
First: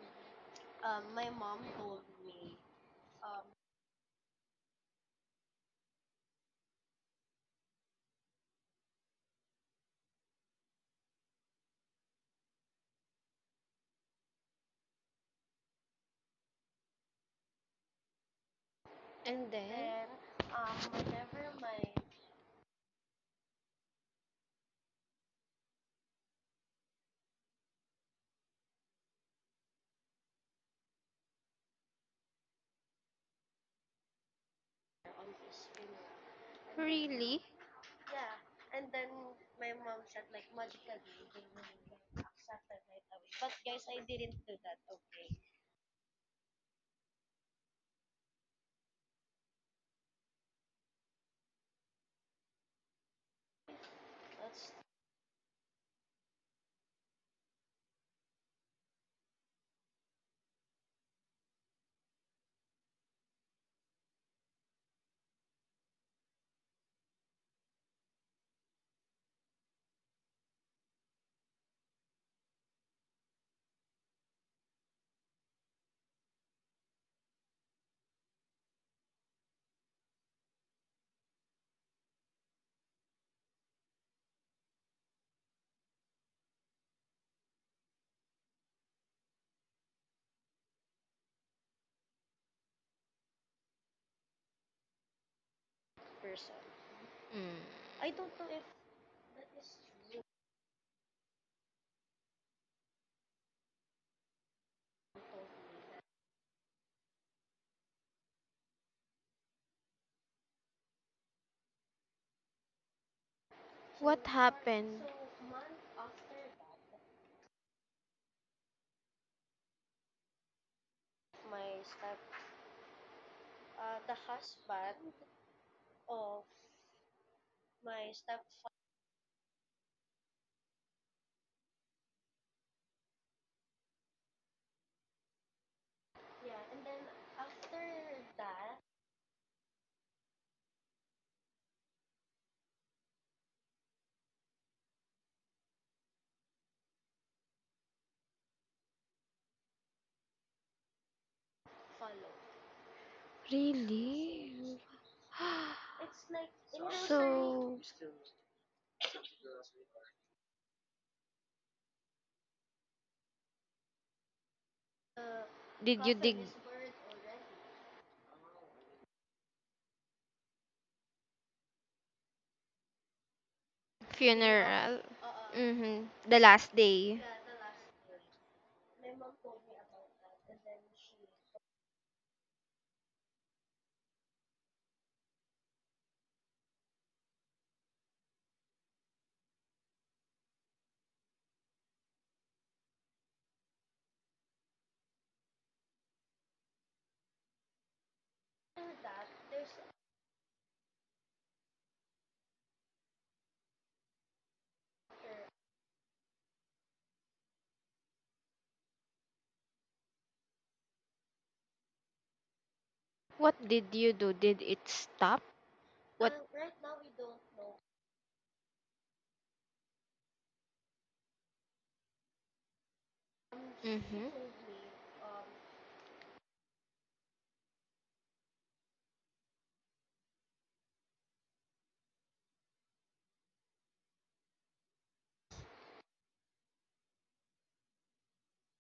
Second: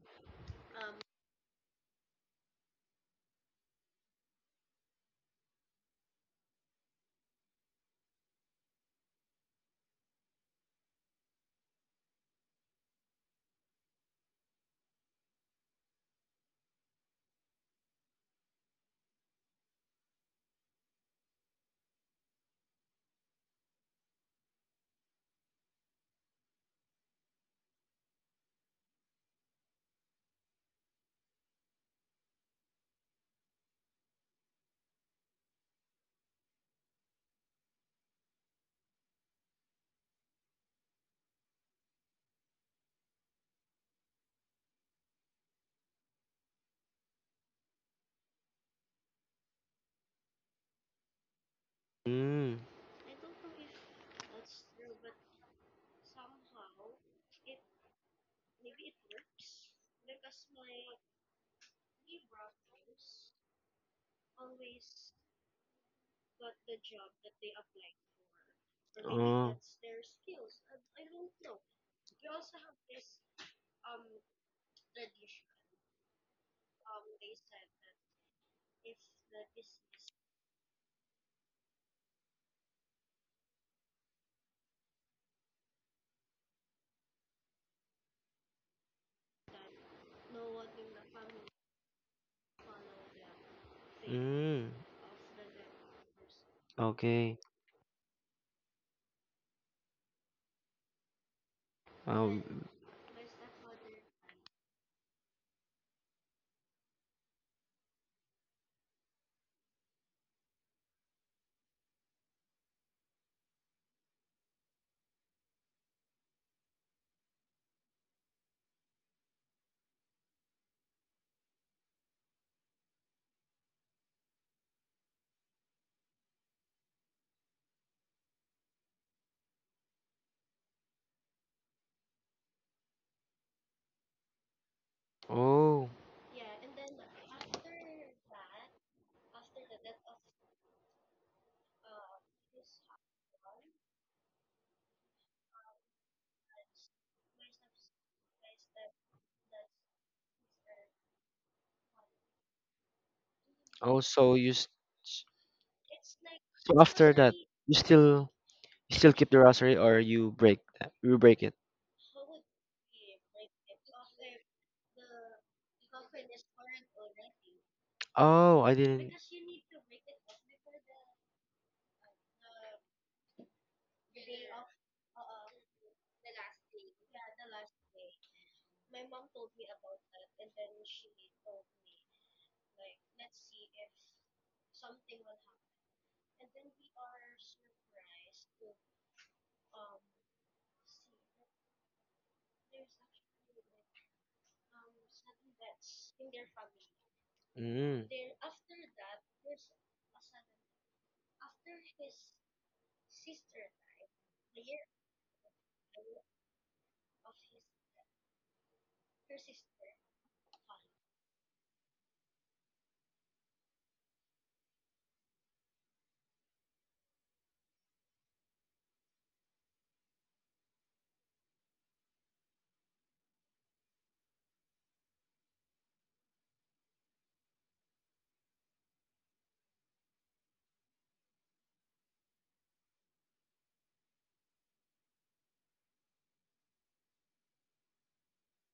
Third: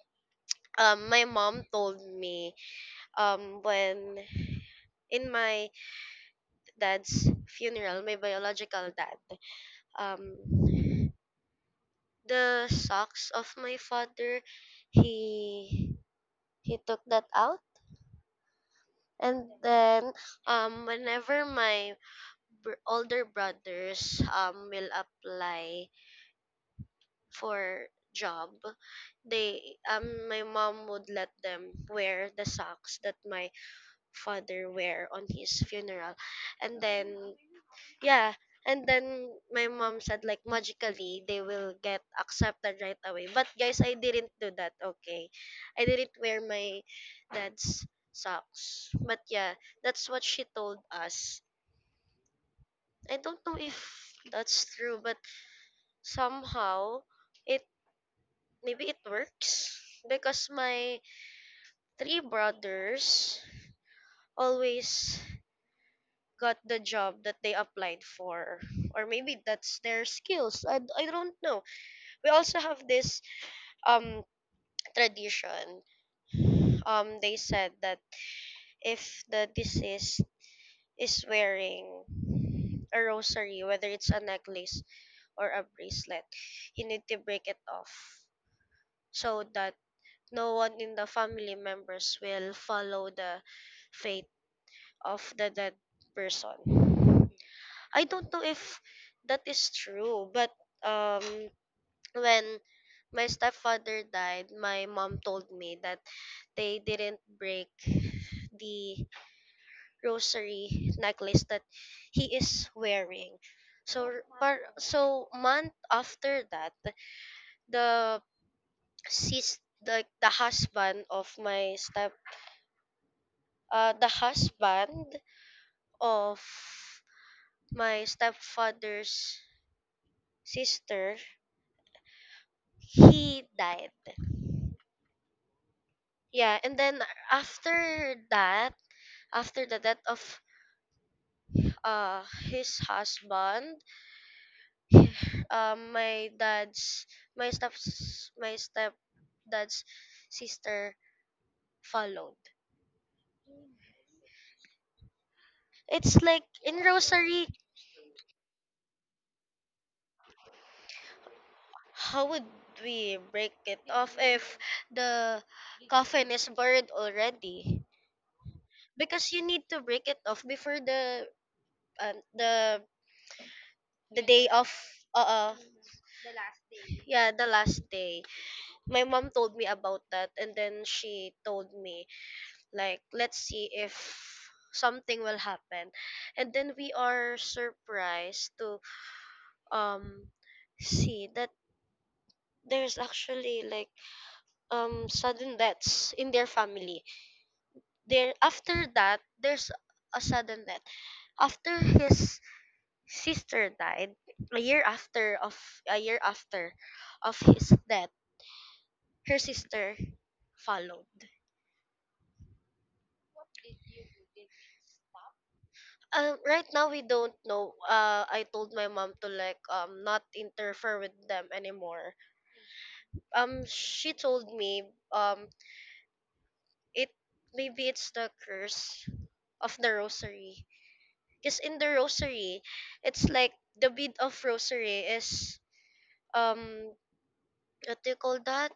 my mom told me, when in my dad's funeral, my biological dad, um, the socks of my father, he he took that out,
And
and
then
then whenever my older brothers will apply for job, they, um, my mom would let them wear the socks that my father wear on his funeral, and then
really?
yeah. And then my mom said like magically they will get accepted right away. But guys, I didn't do that. Okay. I didn't wear my dad's socks. But yeah, that's what she told us.
mm.
I don't know if that's true, but somehow it, maybe it works because my three brothers always got the job that they applied for, or maybe
Oh,
that's their skills. I don't know. We also have this um tradition. They said that if the deceased is wearing a rosary, whether it's a necklace or a bracelet, you need to break it off so that no one in the family members will follow the fate
mm.
of the dead person.
Okay.
Mm.
I don't know if that is true, but um
Um.
when my stepfather died, my mom told me that they didn't break the rosary necklace that he is wearing. So
What
par,
happened?
so month after that, the the husband of my step the husband of my stepfather's sister, he died.
Oh.
Yeah, and then after that, after the death of uh his husband, he- um my dad's my step my stepdad's sister followed.
Oh. So you.
Really?
S-
It's like in
So after that,
rosary.
So
you still keep the rosary or you break that? You break it.
How would we break it off if the
did you
coffin
dig
is buried already,
Oh, I didn't.
because you need to break it off before um, the the day of
funeral?
uh, uh
Mm-hmm. The last day.
yeah, the last day. My mom told me about that, and then she told me like let's see if something will happen, and then we are surprised to um see that there's actually like sudden deaths in their family.
Mm,
There after that there's a sudden death. After his sister died, a year after of, a year after of his death, her sister followed.
What did you do? Did it stop? What?
Right now we don't know. I told my mom to like not interfere with them anymore. She
Mm-hmm.
told me it, maybe it's the curse of the rosary. Cause in the rosary, it's like the bead of rosary is um what do you call that?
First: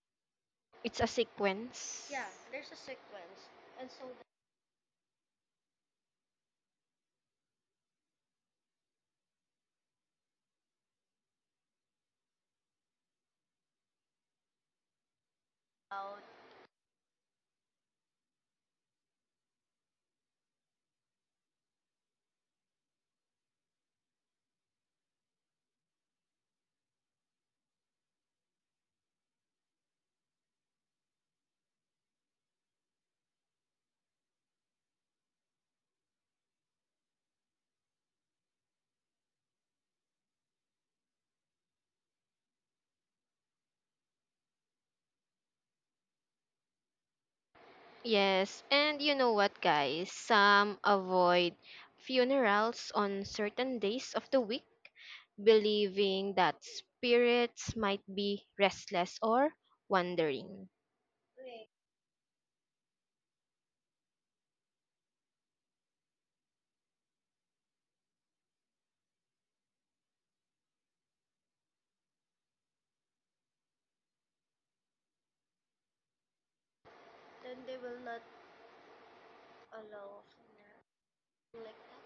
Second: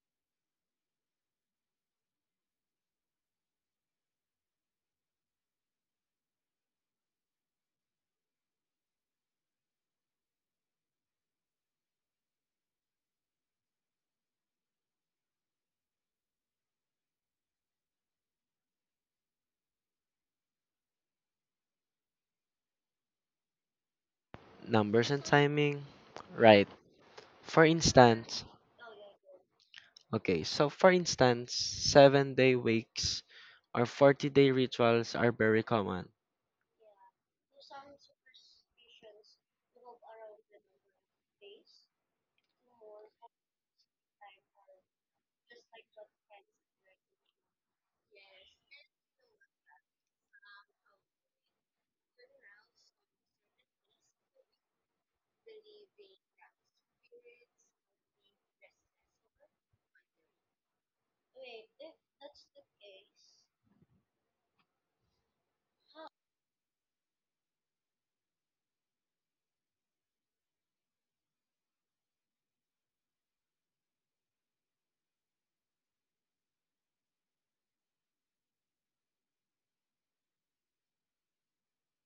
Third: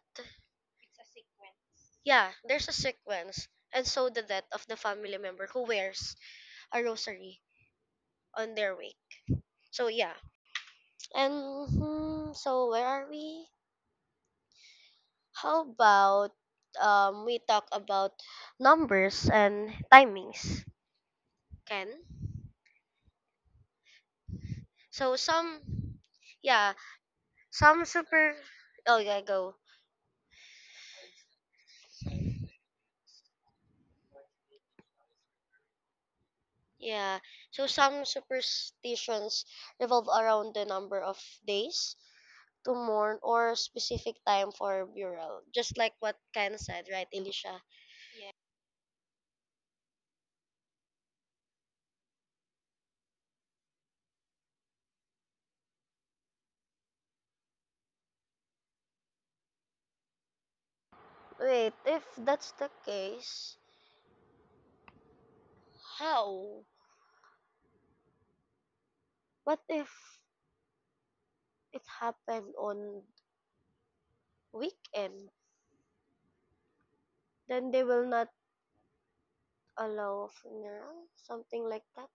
It's a sequence.
Yeah, there's a sequence, and so the death of the family member who wears a rosary on their way. So yeah, and hmm, so where are we? How about we talk about numbers and timings? Can, so
numbers and
some,
timing.
yeah,
Right. For
some super,
instance,
oh yeah go,
7-day wakes or 40-day rituals are very common.
yeah, so some superstitions revolve around the number of days to mourn or specific time for burial, just like what Ken said, right, Elisha?
Yes, and you know what, guys? Some avoid funerals on certain days of the week, believing that spirits might be restless or wandering.
Wait, if that's the case, how, what if it happened on weekend, then they will not A allow funeral, something like that.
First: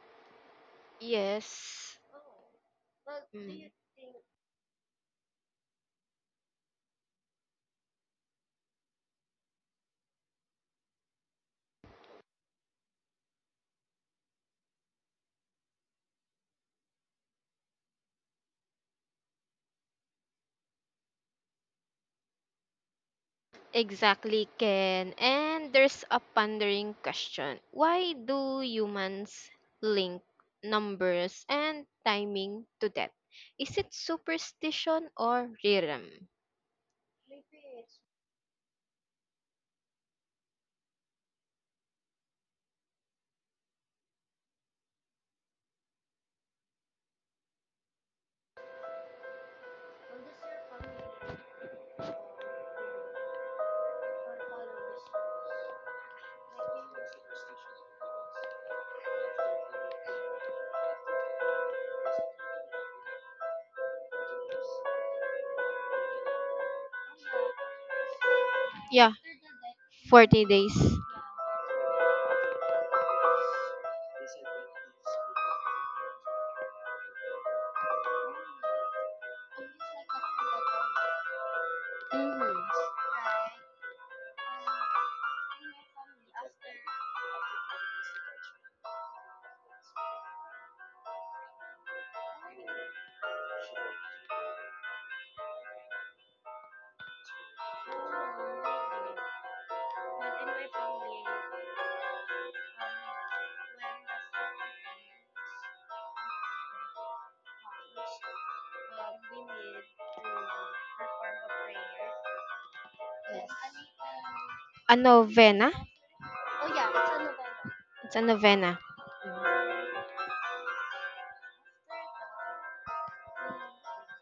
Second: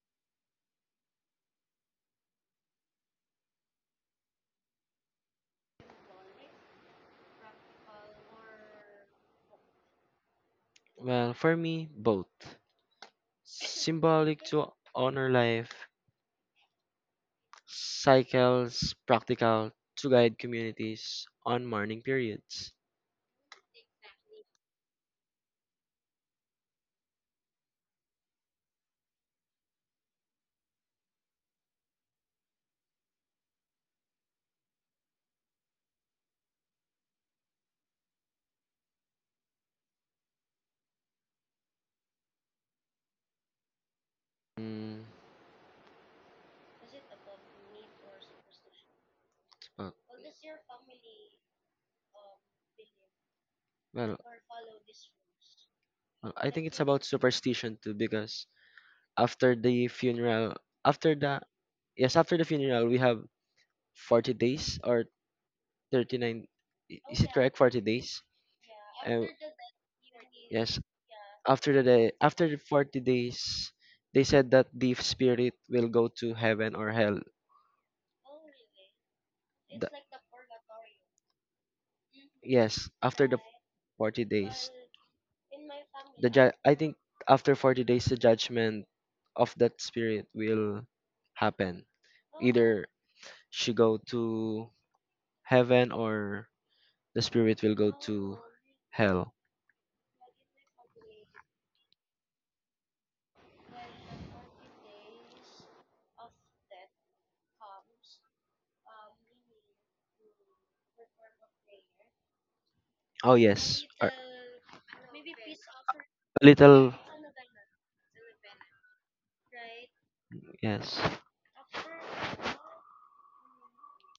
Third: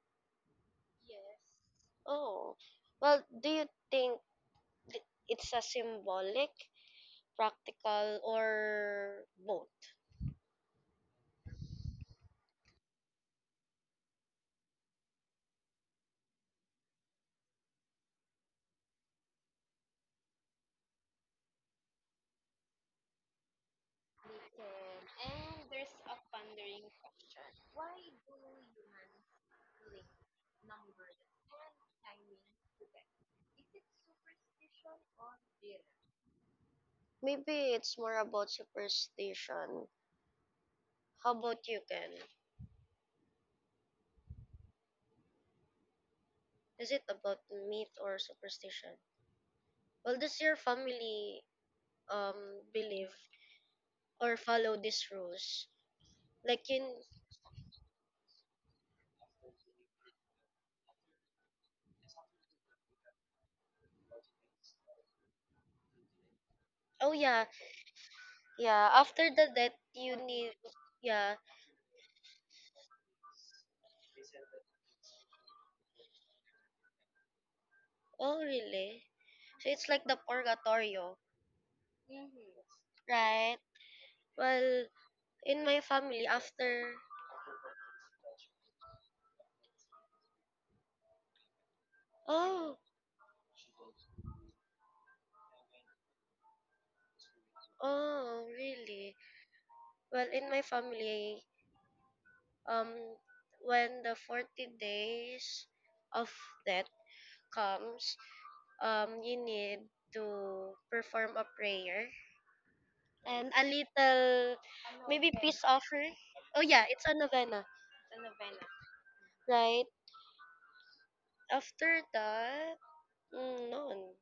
Yes.
Oh, well, do you
Mm.
think it's a symbolic, practical, or both?
Well, for me, both. Symbolic to honor life, cycles, practical to guide communities on mourning periods.
Exactly, Ken. And there's a pondering question. Why do humans link numbers and timing to death? Is it superstition or rhythm?
Maybe it's more about superstition. How about you, Ken?
Mm,
Is it about myth or superstition?
well,
Well, does your family um believe
well,
or follow these rules?
well, I think
Like
it's
you,
about superstition too, because after the funeral, after the yes, after the funeral we have 40 days or 39,
oh
is it
yeah,
correct, 40 days?
yeah.
Yeah,
uh,
After the death, you
40
need,
days.
yes
yeah.
after the day after the 40 days, they said that the spirit will go to heaven or hell.
Oh really? So it's
The-
like the purgatorio.
Mhm.
yes, after the
Right.
40 days,
Well, in my family,
I
after.
think after 40 days the judgment of that spirit will happen,
Oh,
either she go to heaven or the spirit will go to
oh, really?
hell.
Well, in my family, um, when the 40 days of death comes, you need to perform a prayer
Oh
and a
Yes.
yes.
little,
A
maybe peace
novena?
offering.
A
Oh, yeah,
little.
it's a novena,
It's a novena.
right?
Yes.
After that, mm, no.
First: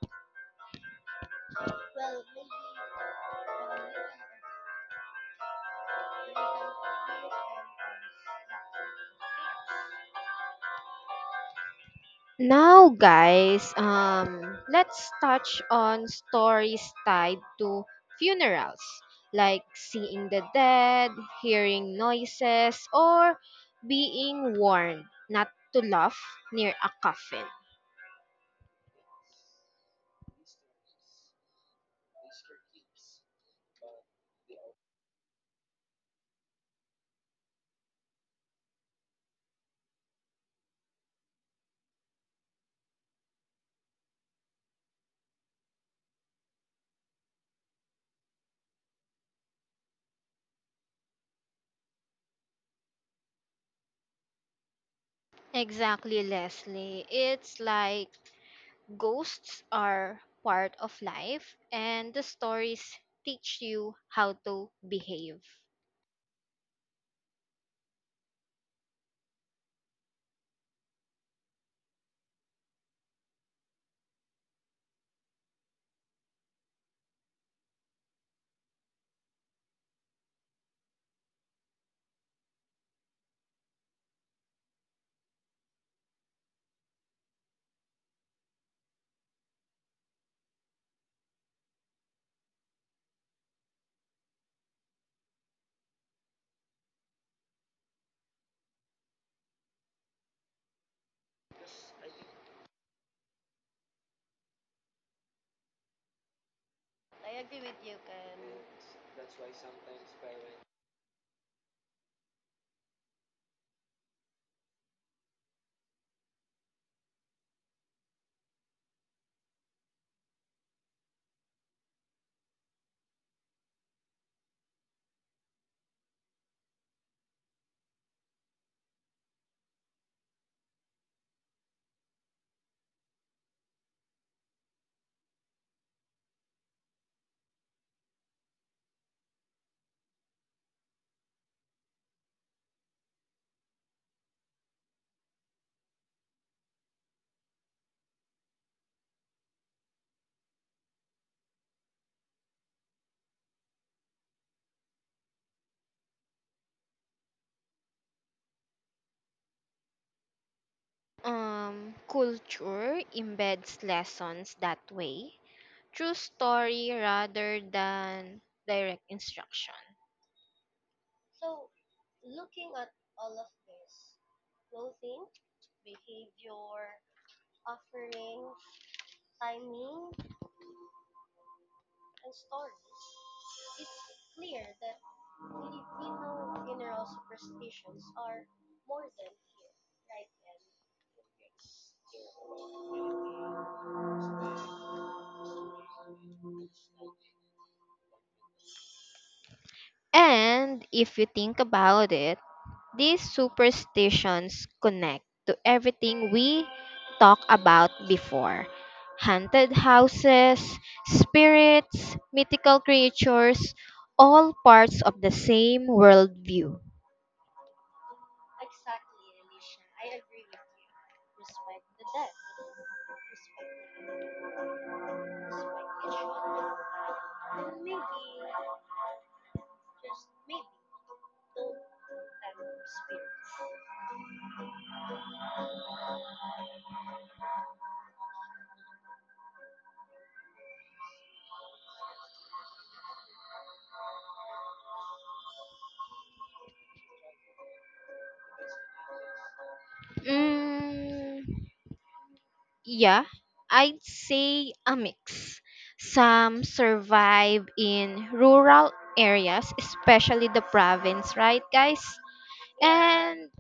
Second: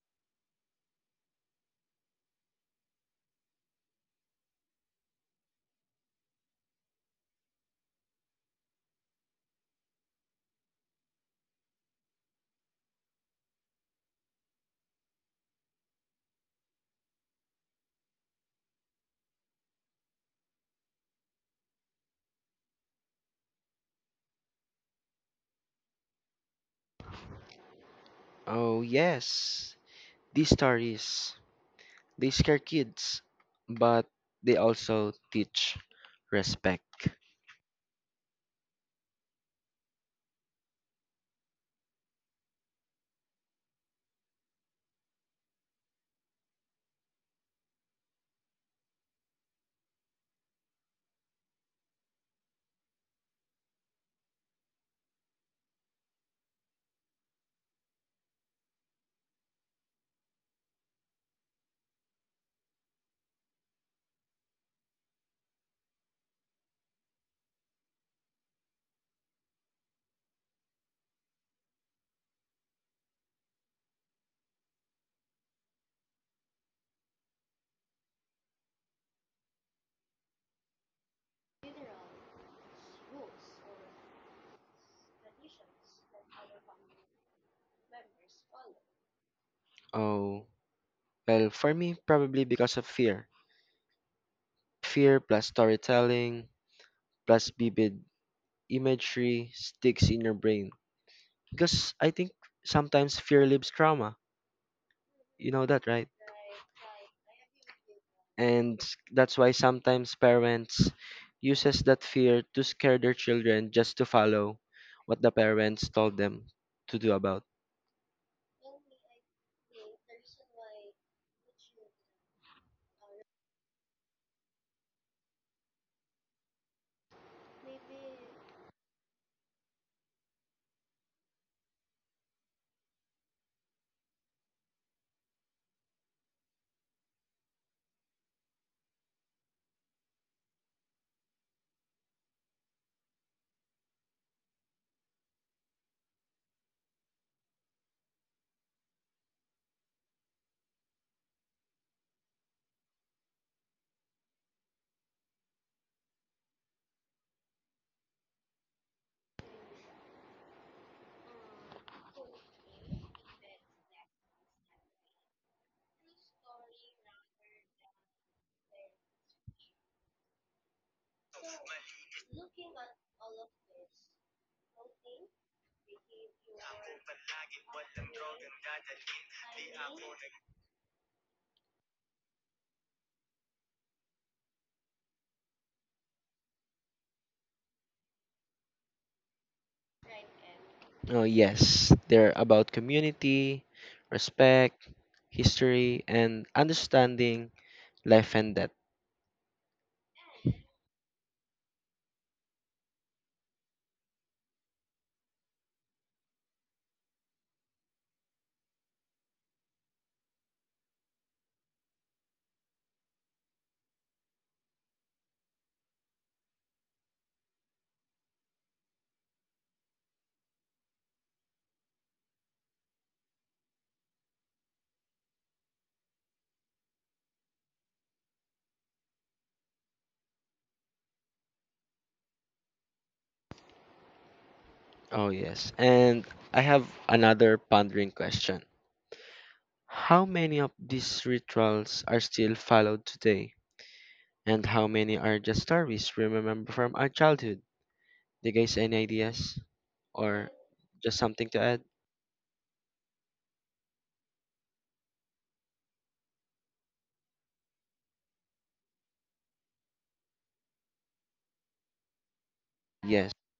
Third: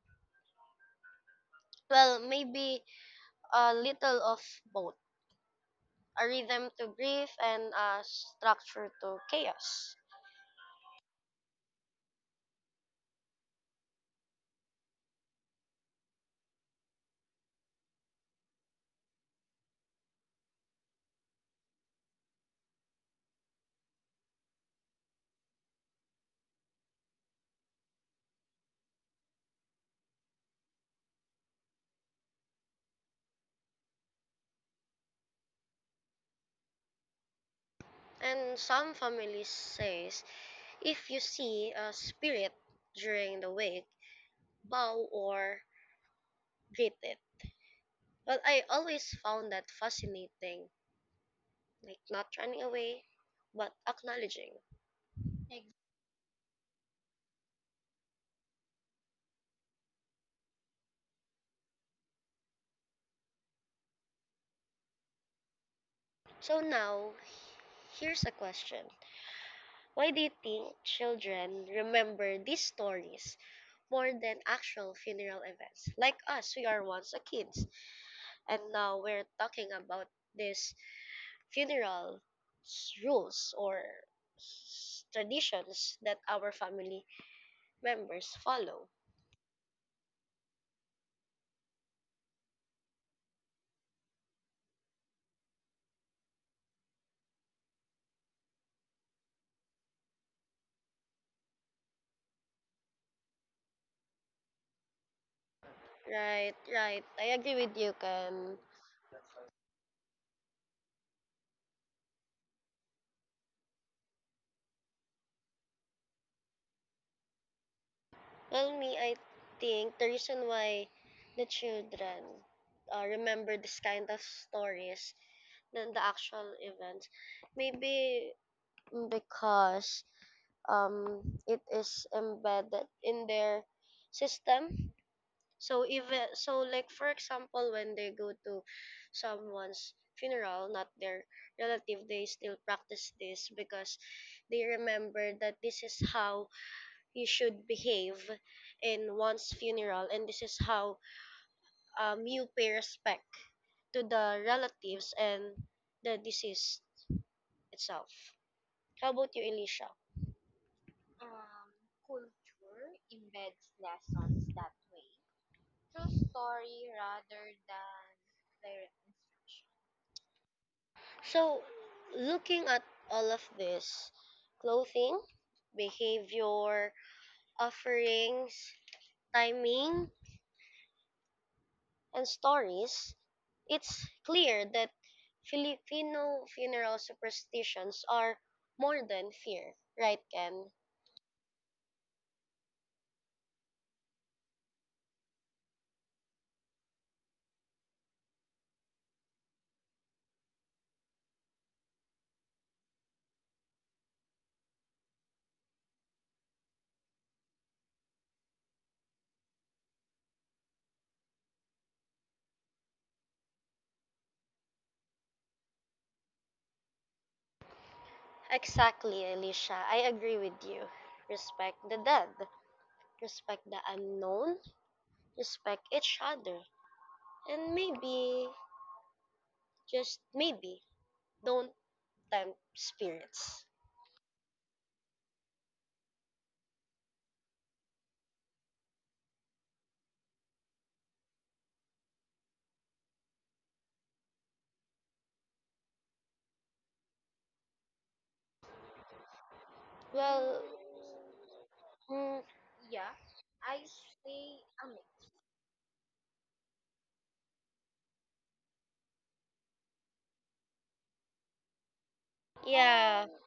Well, maybe a little of both. A rhythm to grief, and a structure to chaos.
Now, guys, let's touch on stories tied to funerals, like seeing the dead, hearing noises, or being warned not to laugh near a coffin.
Oh, yes. These stories, they scare kids, but they also teach respect.
And some families says, if you see a spirit during the wake, bow or greet it. But I always found that fascinating, like not running away, but acknowledging.
Exactly, Leslie. It's like ghosts are part of life, and the stories teach you how to behave.
So now, here's a question. Why do you think children remember these stories more than actual funeral events? Like us, we are once a kids. And now we're talking about these funeral rules or traditions that our family members follow.
Oh, well, for me, probably because of fear. Fear plus storytelling plus vivid imagery sticks in your brain. Because I think sometimes fear leaves trauma. You know that, right?
Right, right. I agree with you, Ken.
And that's why sometimes parents uses that fear to scare their children just to follow what the parents told them to do about.
Well, me, I think the reason why the children remember this kind of stories than the actual events, maybe because it is embedded in their system. So even so, like for example, when they go to someone's funeral, not their relative, they still practice this because they remember that this is how you should behave in one's funeral, and this is how you pay respect to the relatives and the deceased itself. How about you, Elisha?
Culture embeds lessons that way through story rather than direct instruction.
So, looking at all of this, clothing, behavior, offerings, timing, and stories, it's clear that Filipino funeral superstitions are more than fear, right, Ken?
Oh yes, they're about community, respect, history, and understanding life and death.
And if you think about it, these superstitions connect to everything we talked about before: haunted houses, spirits, mythical creatures, all parts of the same worldview.
Exactly, Alicia. I agree with you. Respect the dead, respect the unknown, respect each other, and maybe, just maybe, don't tempt spirits.
Oh yes, and I have another pondering question. How many of these rituals are still followed today, and how many are just stories we remember from our childhood? Do you guys any ideas, or
Well,
just something to
Mm.
add?
mm,
Yeah, I'd say a mix. Some survive in rural areas, especially the province, right, guys?
Yes.
yeah,
And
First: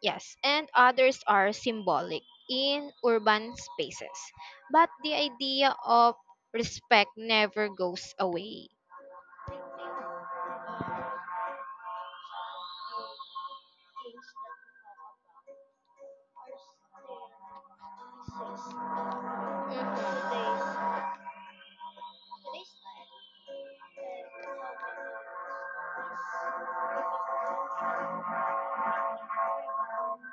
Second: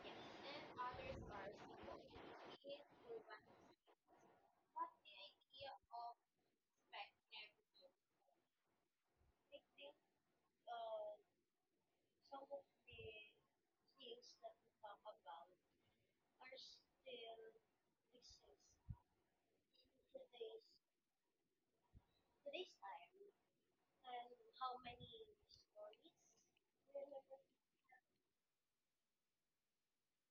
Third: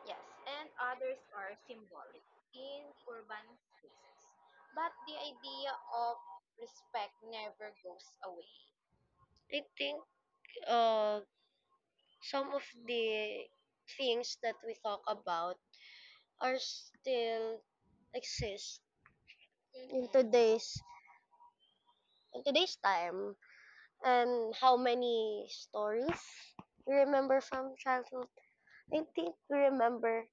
yes, and others are symbolic in urban spaces. But the idea of respect never goes away.
I think uh, some of the things that we talk about are still exist in, mm-hmm, today's,
Mhm.
in today's time. And how many stories we remember from childhood, I think we remember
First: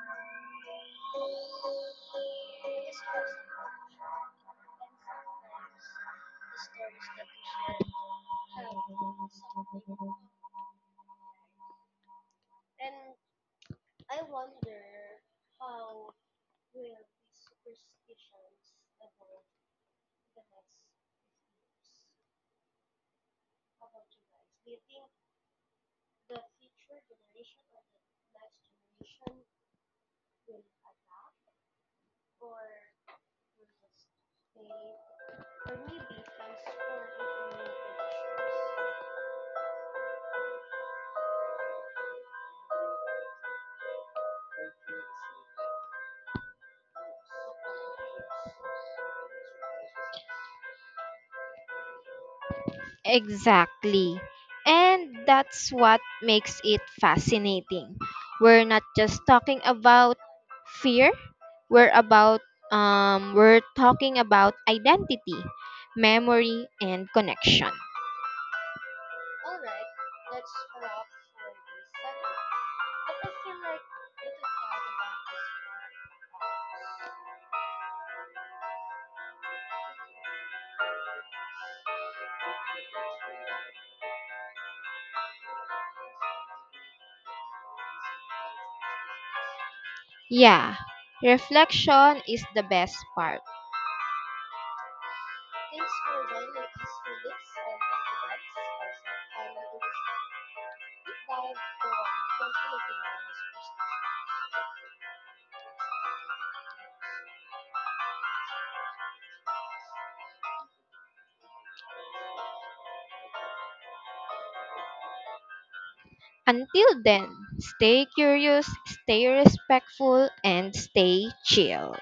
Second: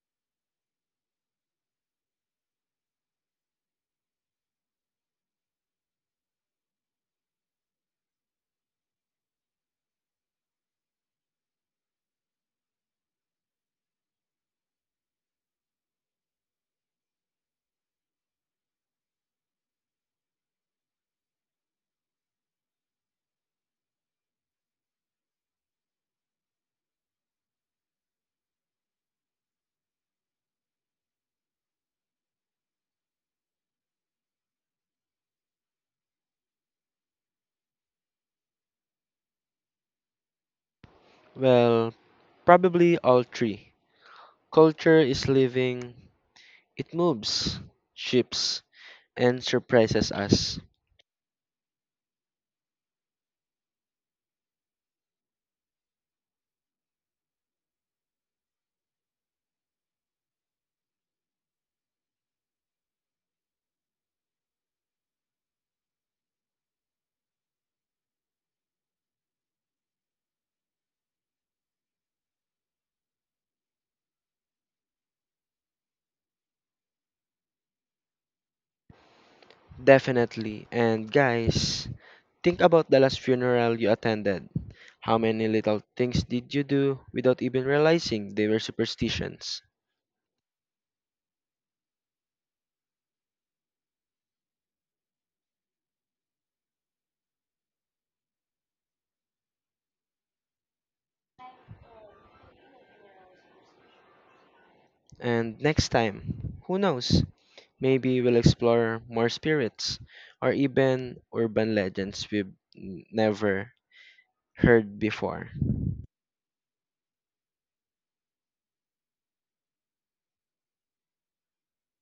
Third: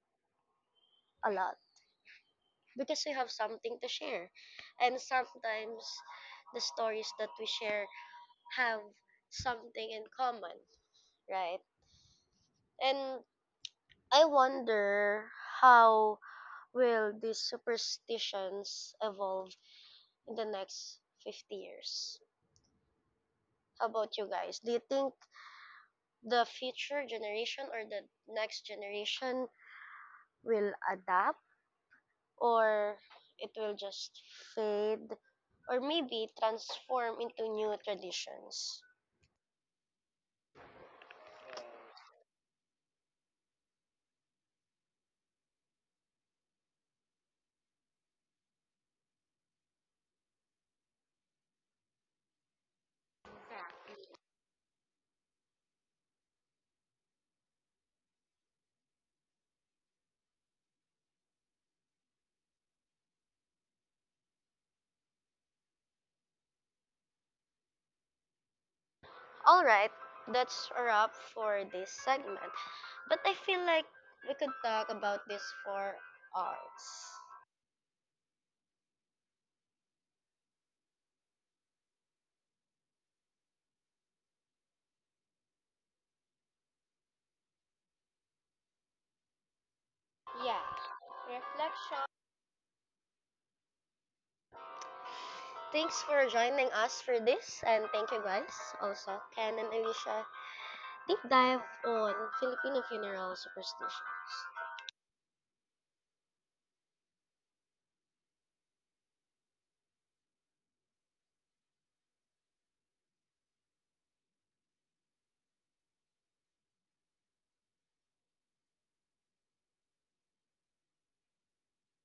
a lot because we have something to share, and sometimes the stories that we share have something in common, right? And I wonder how will these superstitions evolve in the next 50 years. How about you guys? Do you think the future generation or the next generation will adapt, or it will just fade, or maybe transform into new traditions?
Well, probably all three. Culture is living, it moves, shifts, and surprises us.
Exactly. And that's what makes it fascinating. We're not just talking about fear, we're about we're talking about identity, memory, and connection.
All right, that's a wrap for this segment. But I feel like we could talk about this for hours.
Definitely. And guys, think about the last funeral you attended. How many little things did you do without even realizing they were superstitions?
Yeah,
Yeah,
reflection.
reflection is the best part.
Thanks for joining us for this, and thank you guys also, Ken and Alicia. Deep dive on Filipino funeral superstitions.
And next time, who knows? Maybe we'll explore more spirits or even urban legends we've never heard before.
Until then, stay curious, stay respectful, and stay chill.